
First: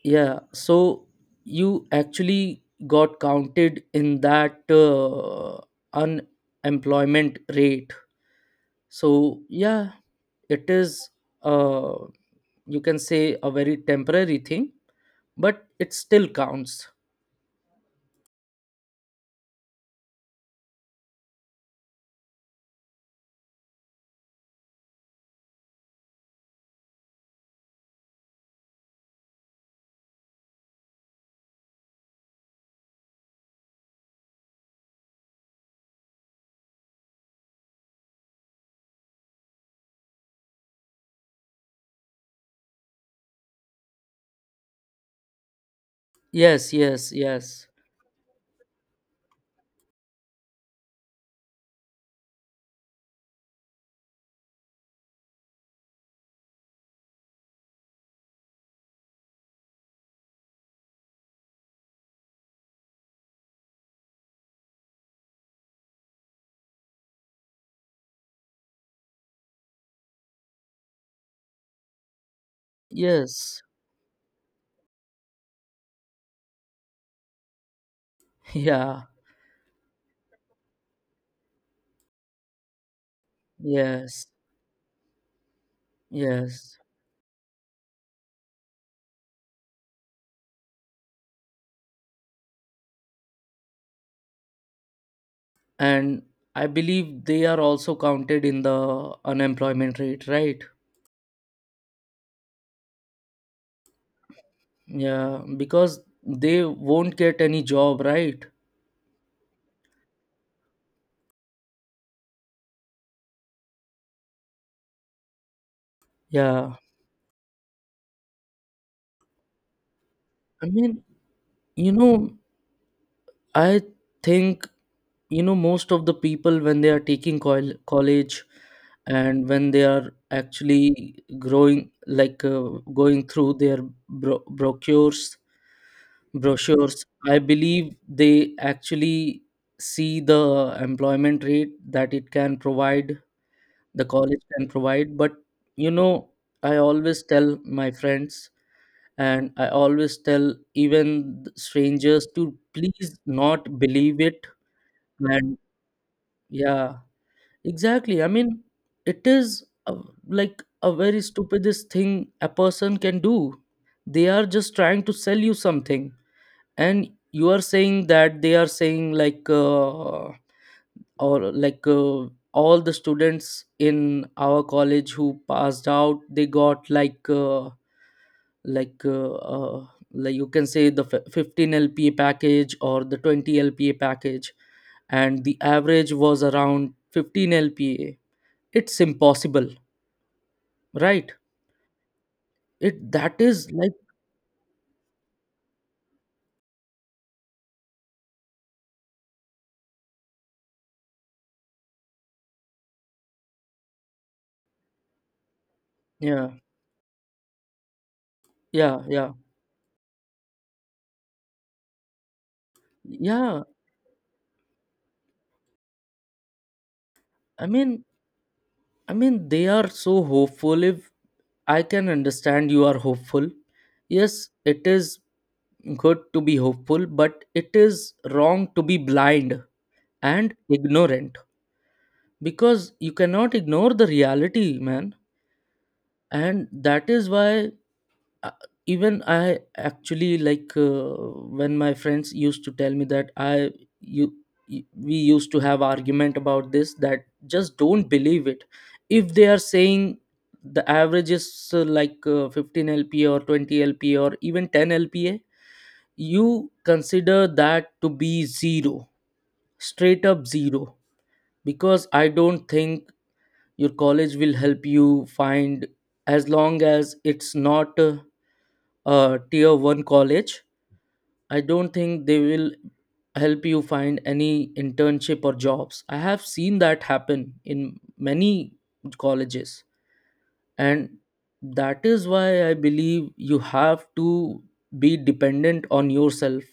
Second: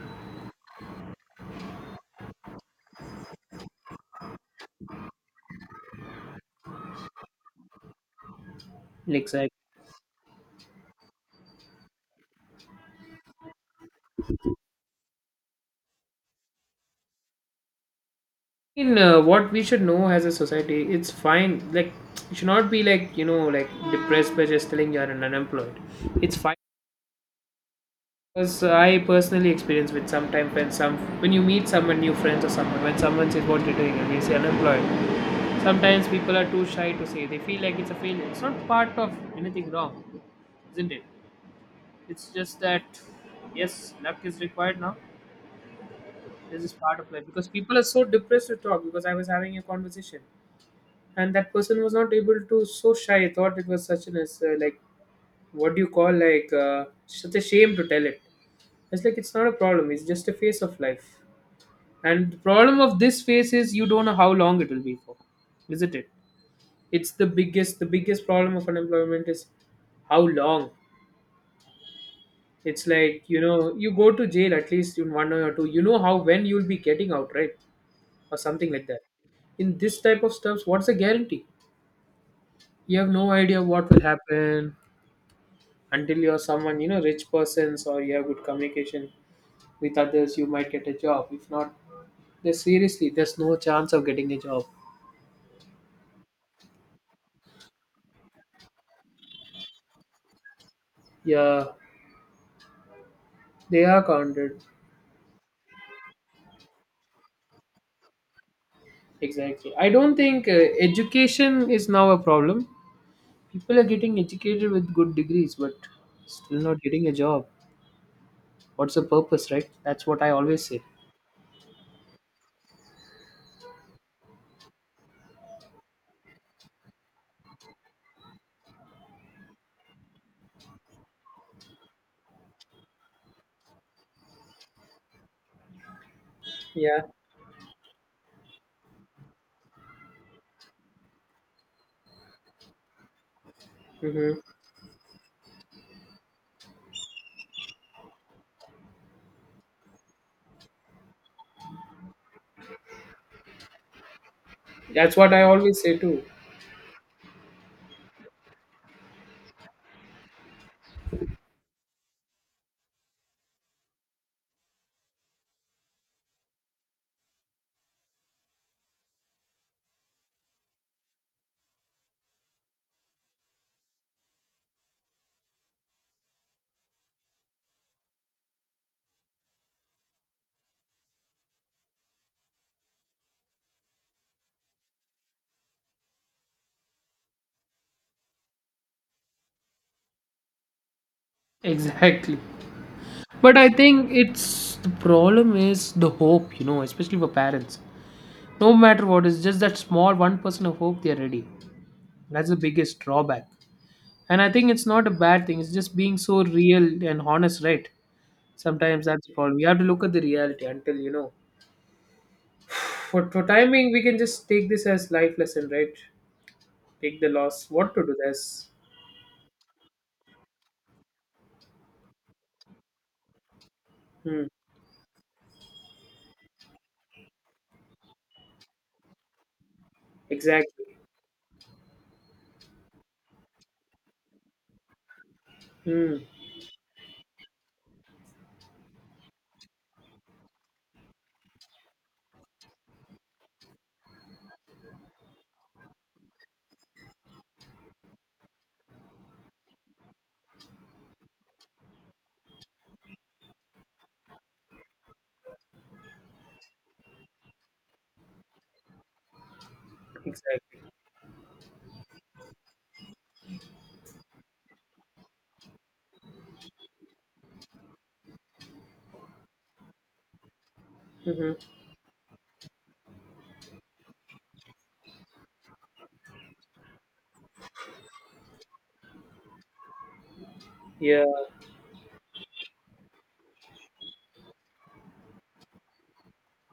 Speaker 2: Yeah, so you actually got counted in that unemployment rate. So,
Speaker 1: Exactly.
Speaker 2: yeah, it is, uh, you can say, a very temporary thing, but it still counts.
Speaker 1: In what we should know as a society, it's fine. Like, you should not be like, like depressed by just telling you're an unemployed. It's fine. Because I personally experience with sometimes when you meet someone new friends or someone, when someone says what you're doing and they say unemployed. Sometimes people are too shy to say, they feel like it's a failure. It's not part of anything wrong, isn't it? It's just that, yes, luck is required now. This is
Speaker 2: Yes,
Speaker 1: part of
Speaker 2: yes,
Speaker 1: life because
Speaker 2: yes,
Speaker 1: people are so depressed to talk. Because I was having a conversation and that person was not able to, so shy. I thought it was such an as, like, what do you call, like, such a shame to tell it. It's like, it's not a problem, it's just a phase of life. And the problem of this phase is you don't know how long it will be for, isn't it? It's the biggest problem of unemployment is how long. It's like, you
Speaker 2: yes,
Speaker 1: know, you go to jail, at least in one or two, you know how when you'll be getting out, right? Or something like that.
Speaker 2: yeah,
Speaker 1: In this type of stuffs, what's the guarantee? You have no idea what will
Speaker 2: yes,
Speaker 1: happen until you're
Speaker 2: yes.
Speaker 1: someone, rich persons, or you have good communication with others, you might get a job. If not, there's seriously there's no chance of getting a job.
Speaker 2: And I believe they are also counted in the unemployment rate, right?
Speaker 1: Yeah, they are counted.
Speaker 2: Yeah, because they won't get any job, right?
Speaker 1: Exactly. I don't think education is now a problem. People are getting educated with good degrees but still
Speaker 2: Yeah,
Speaker 1: not getting a job. What's the purpose, right? That's what I always
Speaker 2: I
Speaker 1: say.
Speaker 2: mean, you know, I think, you know, most of the people, when they are taking college, and when they are actually growing, like going through their bro brochures,
Speaker 1: Yeah.
Speaker 2: brochures, I believe they actually see the employment rate that it can provide, the
Speaker 1: Hmm.
Speaker 2: college can provide. But, you know, I always tell my friends, and I always tell even strangers, to please not believe it.
Speaker 1: That's what I
Speaker 2: And,
Speaker 1: always say too.
Speaker 2: yeah, exactly, I mean, it is like a very stupidest thing a person can do. They are just trying to sell you something, and you are saying that they are saying, like or like all the students in our college who passed out, they got, like uh, uh, like, you can say, the 15 LPA package or the 20 LPA package, and the average was around 15 LPA. It's impossible, right?
Speaker 1: Exactly.
Speaker 2: it That
Speaker 1: But I
Speaker 2: is like,
Speaker 1: think it's the problem is the hope, you know, especially for parents. No matter what, it's just that small 1% of hope they're ready. That's the biggest drawback. And I think it's not a bad thing, it's just being so
Speaker 2: yeah,
Speaker 1: real and honest, right?
Speaker 2: yeah,
Speaker 1: Sometimes that's the
Speaker 2: yeah,
Speaker 1: problem, we have to look at the reality until you know. For
Speaker 2: yeah.
Speaker 1: timing, we can just take this as life lesson, right? Take the loss.
Speaker 2: i
Speaker 1: What
Speaker 2: mean
Speaker 1: to do this.
Speaker 2: I mean, they are so hopeful. If I can understand, you are hopeful. Yes,
Speaker 1: Hmm.
Speaker 2: it is good to be hopeful, but it is wrong to be blind and
Speaker 1: Exactly.
Speaker 2: ignorant, because you cannot ignore the reality, man.
Speaker 1: Hmm.
Speaker 2: And that is why, uh, even I actually, when my friends used to tell me, that you we used to have argument about this, that, just don't believe it. If they are saying the average is 15 LPA or 20 LPA or even 10 LPA, you consider that to be zero, straight up
Speaker 1: Exactly.
Speaker 2: zero. Because I don't think your college will help you find, as long as it's not a tier 1 college.
Speaker 1: Hmm.
Speaker 2: I don't think they will help you find any internship or jobs. I have seen that happen in many colleges, and
Speaker 1: Yeah.
Speaker 2: that is why I believe you have to be dependent on yourself.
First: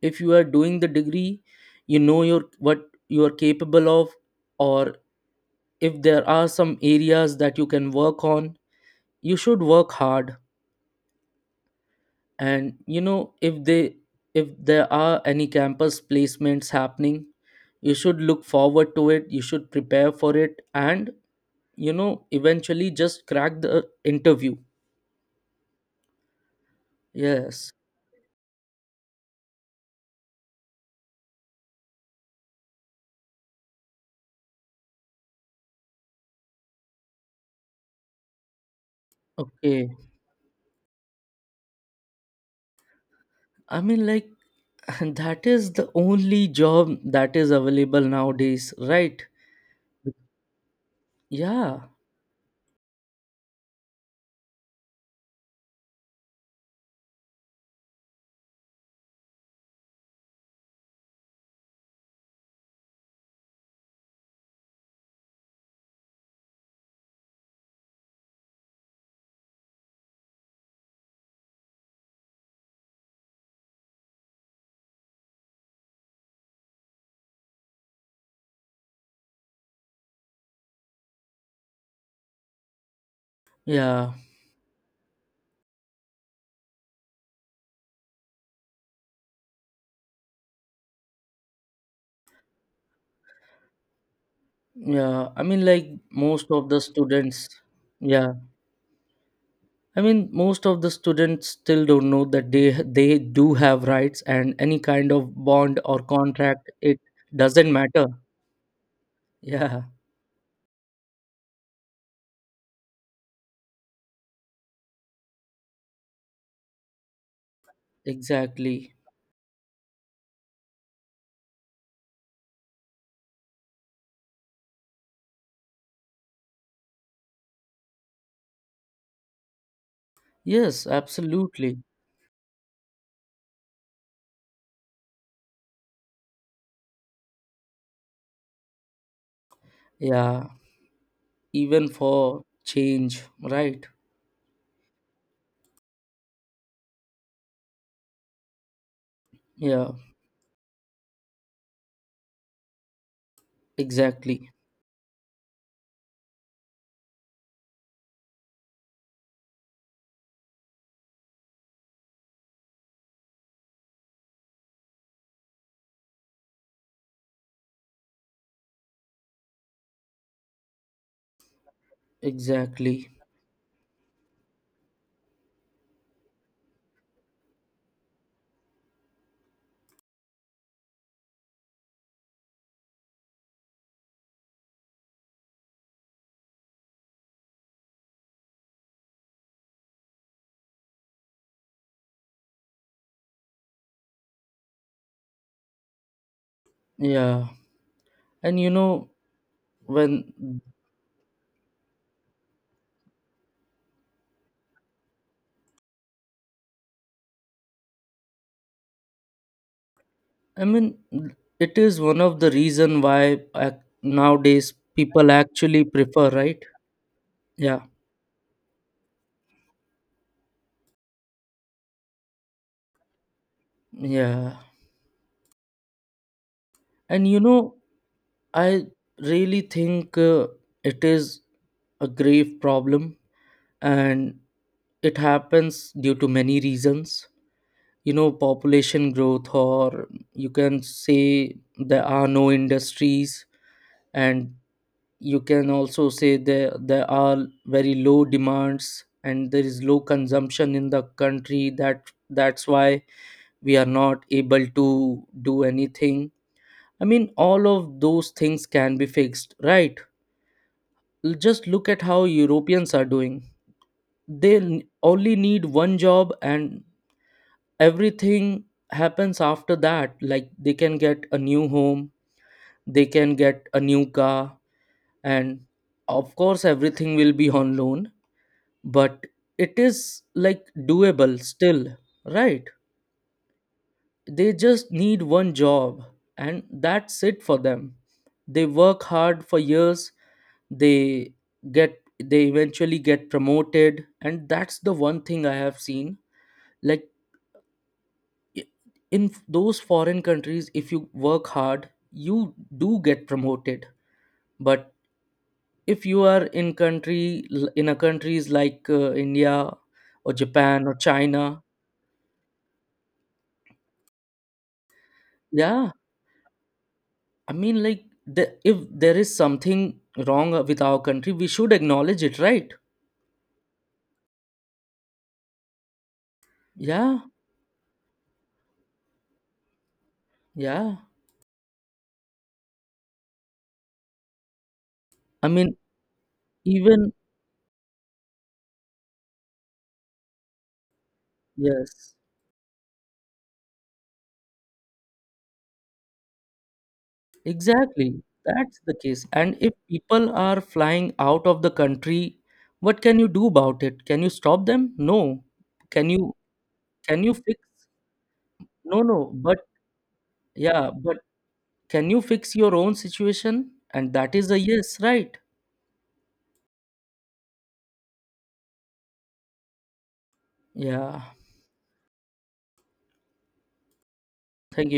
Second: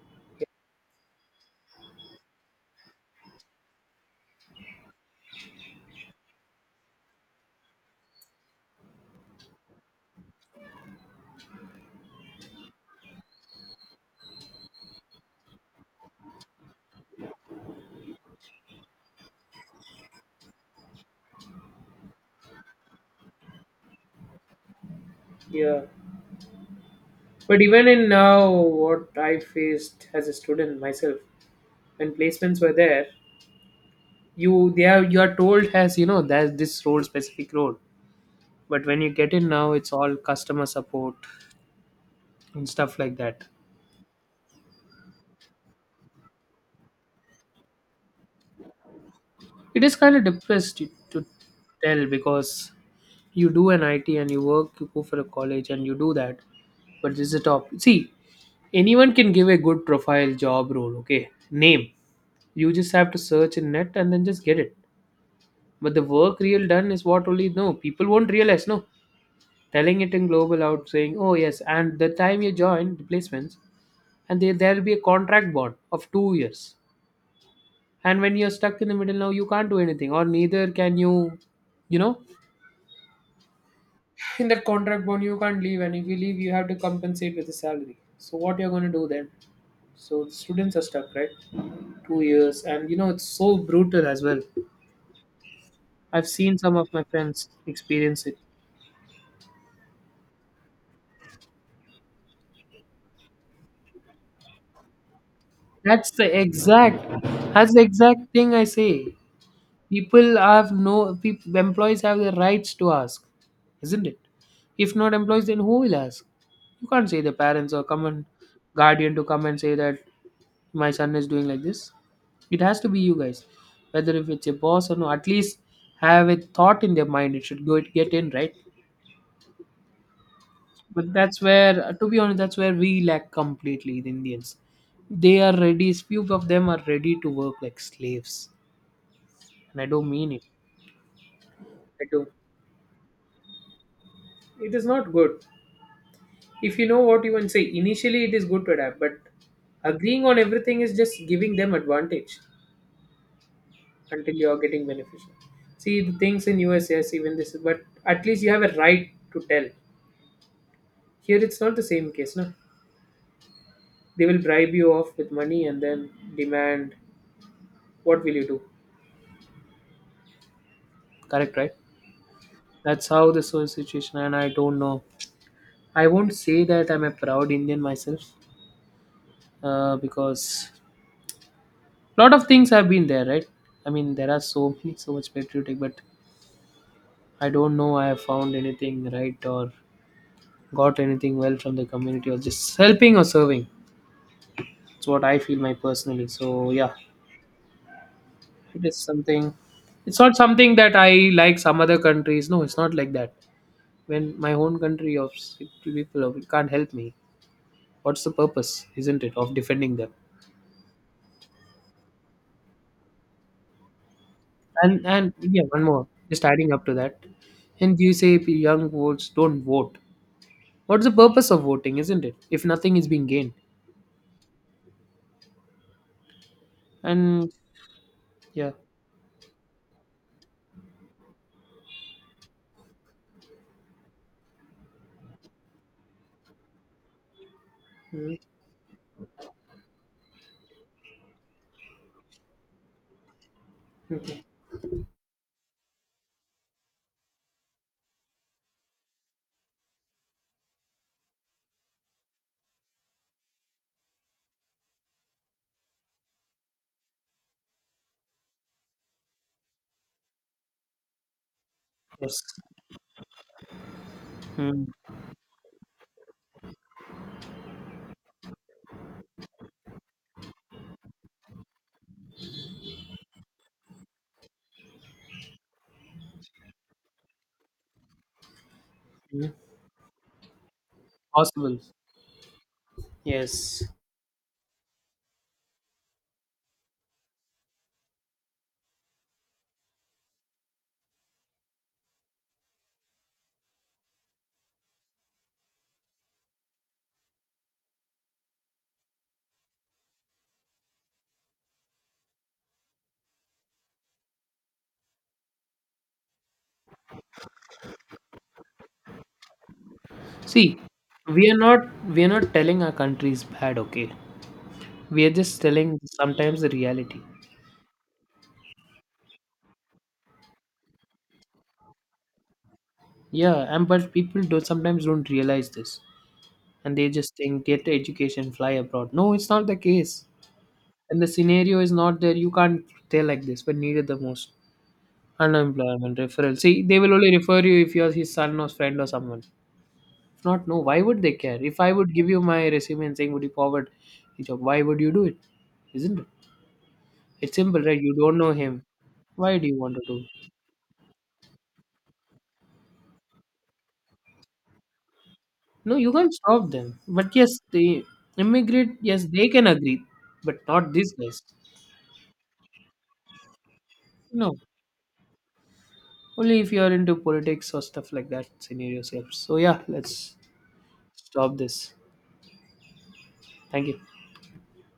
Speaker 2: If you are doing the degree, you know your what you are capable of, or if there are some areas that you can work on, you should work hard. And, you know, if there are any campus placements happening, you should look forward to it, you should prepare for it, and, you know, eventually just crack the interview.
Speaker 1: Yeah. But
Speaker 2: Yes,
Speaker 1: even in now, what I faced as a student myself, when placements were there, you are told as, you know, there's this role, specific role, but when you get in now
Speaker 2: okay,
Speaker 1: it's all customer support and stuff like that.
Speaker 2: I mean, like, that is the only job that is available nowadays, right?
Speaker 1: It is kind of depressed to
Speaker 2: Yeah,
Speaker 1: tell because you do an it, and you work, you go for a college and you do that. But this is the top, see. Anyone can give a good profile job role, okay, name. You just have to search in net and then just get it. But the work real done is what only. No, people won't realize. No, telling it in global out saying, oh yes. And the time you join the placements, and there will be a contract bond of 2 years. And when you're stuck in the middle now, you can't do anything, or neither can you, you know,
Speaker 2: yeah,
Speaker 1: in that contract bond you can't leave, and if you leave, you have to compensate with a salary. So what you're going to do then? So students are stuck, right? 2 years, and you know it's so brutal as well.
Speaker 2: yeah. I mean, like,
Speaker 1: I've
Speaker 2: most
Speaker 1: seen
Speaker 2: of
Speaker 1: some
Speaker 2: the
Speaker 1: of my
Speaker 2: students,
Speaker 1: friends experience
Speaker 2: yeah,
Speaker 1: it.
Speaker 2: I mean, most of the students still don't know that they do have rights, and any kind of bond or
Speaker 1: That's the
Speaker 2: contract, it
Speaker 1: exact,
Speaker 2: doesn't
Speaker 1: that's the
Speaker 2: matter.
Speaker 1: exact thing I say.
Speaker 2: Yeah,
Speaker 1: People have no, peop employees have the rights to ask, isn't it? If not employees then who will ask? You can't say the parents or come and
Speaker 2: exactly.
Speaker 1: guardian to come and say that my son is doing like this. It has to be you guys, whether if it's a boss or no, at least have a thought in their mind it should go get in, right?
Speaker 2: Yes,
Speaker 1: But that's
Speaker 2: absolutely.
Speaker 1: where, to be honest, that's where we lack completely, the Indians. They are ready, few of them are ready to work like slaves. And I don't mean it,
Speaker 2: Yeah, even
Speaker 1: I don't
Speaker 2: for change, right?
Speaker 1: it is not good. If you know what you want to say initially, it is good to adapt, but
Speaker 2: Yeah,
Speaker 1: agreeing on everything is just giving them advantage until you
Speaker 2: exactly,
Speaker 1: are getting beneficial. See, the things in us, yes, even this, but at least you have a right to tell. Here it's not the same case, no. They will bribe you off with money and then demand. What will you do? Correct, right? That's
Speaker 2: exactly.
Speaker 1: how this whole situation. And I don't know, I won't say that I'm a proud Indian myself, because lot of things have been there, right? I mean, there are so many, so much patriotic, but I don't know I have found anything right or got anything well from the community, or just helping or serving. It's what I feel my personally. So yeah,
Speaker 2: Yeah, and, you
Speaker 1: it is
Speaker 2: know,
Speaker 1: something, it's
Speaker 2: when,
Speaker 1: not something that I like some other countries. No, it's not like that. When my own country people can't help me, what's the purpose, isn't it, of defending them?
Speaker 2: I mean, it is one of the reason why nowadays
Speaker 1: And
Speaker 2: people
Speaker 1: and yeah, one
Speaker 2: actually
Speaker 1: more.
Speaker 2: prefer,
Speaker 1: Just
Speaker 2: right?
Speaker 1: adding up to that.
Speaker 2: Yeah,
Speaker 1: And you say if young votes don't vote. What's the purpose of voting, isn't it? If nothing is being gained.
Speaker 2: yeah. And, you
Speaker 1: And
Speaker 2: know,
Speaker 1: yeah.
Speaker 2: I really think, it is a grave problem, and it happens due to many reasons. You know, population growth, or you can say there are no industries, and you can also say there are very low demands, and there is low consumption in the country, that's why we are not able to do anything. I mean, all of those things can be fixed, right? Just look at how
Speaker 1: Yes.
Speaker 2: Europeans are doing. They
Speaker 1: Mhm.
Speaker 2: only need one job, and everything happens after that. Like, they can get a new home, they can get a new car, and of course, everything will be on loan, but it is, like, doable
Speaker 1: Possible.
Speaker 2: still, right?
Speaker 1: Yes.
Speaker 2: They just need one job, and that's it for them. They work hard for years, they they eventually get promoted, and that's the one thing I have seen. Like, i- in those foreign countries, if you work hard, you do get promoted. But if you are in a countries like India or
Speaker 1: See,
Speaker 2: Japan or China.
Speaker 1: we are not we are not telling our country is bad, okay? We are just
Speaker 2: Yeah,
Speaker 1: telling sometimes the reality.
Speaker 2: I mean, like, if there is something wrong with our country, we should acknowledge it, right?
Speaker 1: Yeah, and but people don't sometimes don't realize this, and they
Speaker 2: Yeah,
Speaker 1: just think get education, fly abroad. No, it's not the case,
Speaker 2: yeah.
Speaker 1: and the scenario is not there. You can't stay like this, but needed the most
Speaker 2: I mean,
Speaker 1: unemployment referral. See, they
Speaker 2: even,
Speaker 1: will only refer you if you're his son or friend or someone. If not, no. Why would they care? If I would
Speaker 2: yes,
Speaker 1: give you my resume and saying, would you forward the job? Why would you do it? Isn't it? It's simple, right? You
Speaker 2: exactly,
Speaker 1: don't know
Speaker 2: that's
Speaker 1: him.
Speaker 2: the case.
Speaker 1: Why
Speaker 2: And
Speaker 1: do
Speaker 2: if
Speaker 1: you want to do
Speaker 2: people
Speaker 1: it?
Speaker 2: are flying out of the country, what can you do about it? Can you stop them? No.
Speaker 1: No,
Speaker 2: Can
Speaker 1: you can't
Speaker 2: you
Speaker 1: stop them.
Speaker 2: can you
Speaker 1: But yes,
Speaker 2: fix?
Speaker 1: they immigrate,
Speaker 2: No,
Speaker 1: yes,
Speaker 2: no.
Speaker 1: they
Speaker 2: But,
Speaker 1: can agree, but
Speaker 2: yeah,
Speaker 1: not these
Speaker 2: but
Speaker 1: guys.
Speaker 2: can you fix your own situation? And that is
Speaker 1: No.
Speaker 2: a yes, right?
Speaker 1: Only if you are into politics or stuff like that scenarios helps. So yeah, let's
Speaker 2: Yeah.
Speaker 1: stop this. Thank you.
Speaker 2: Thank you.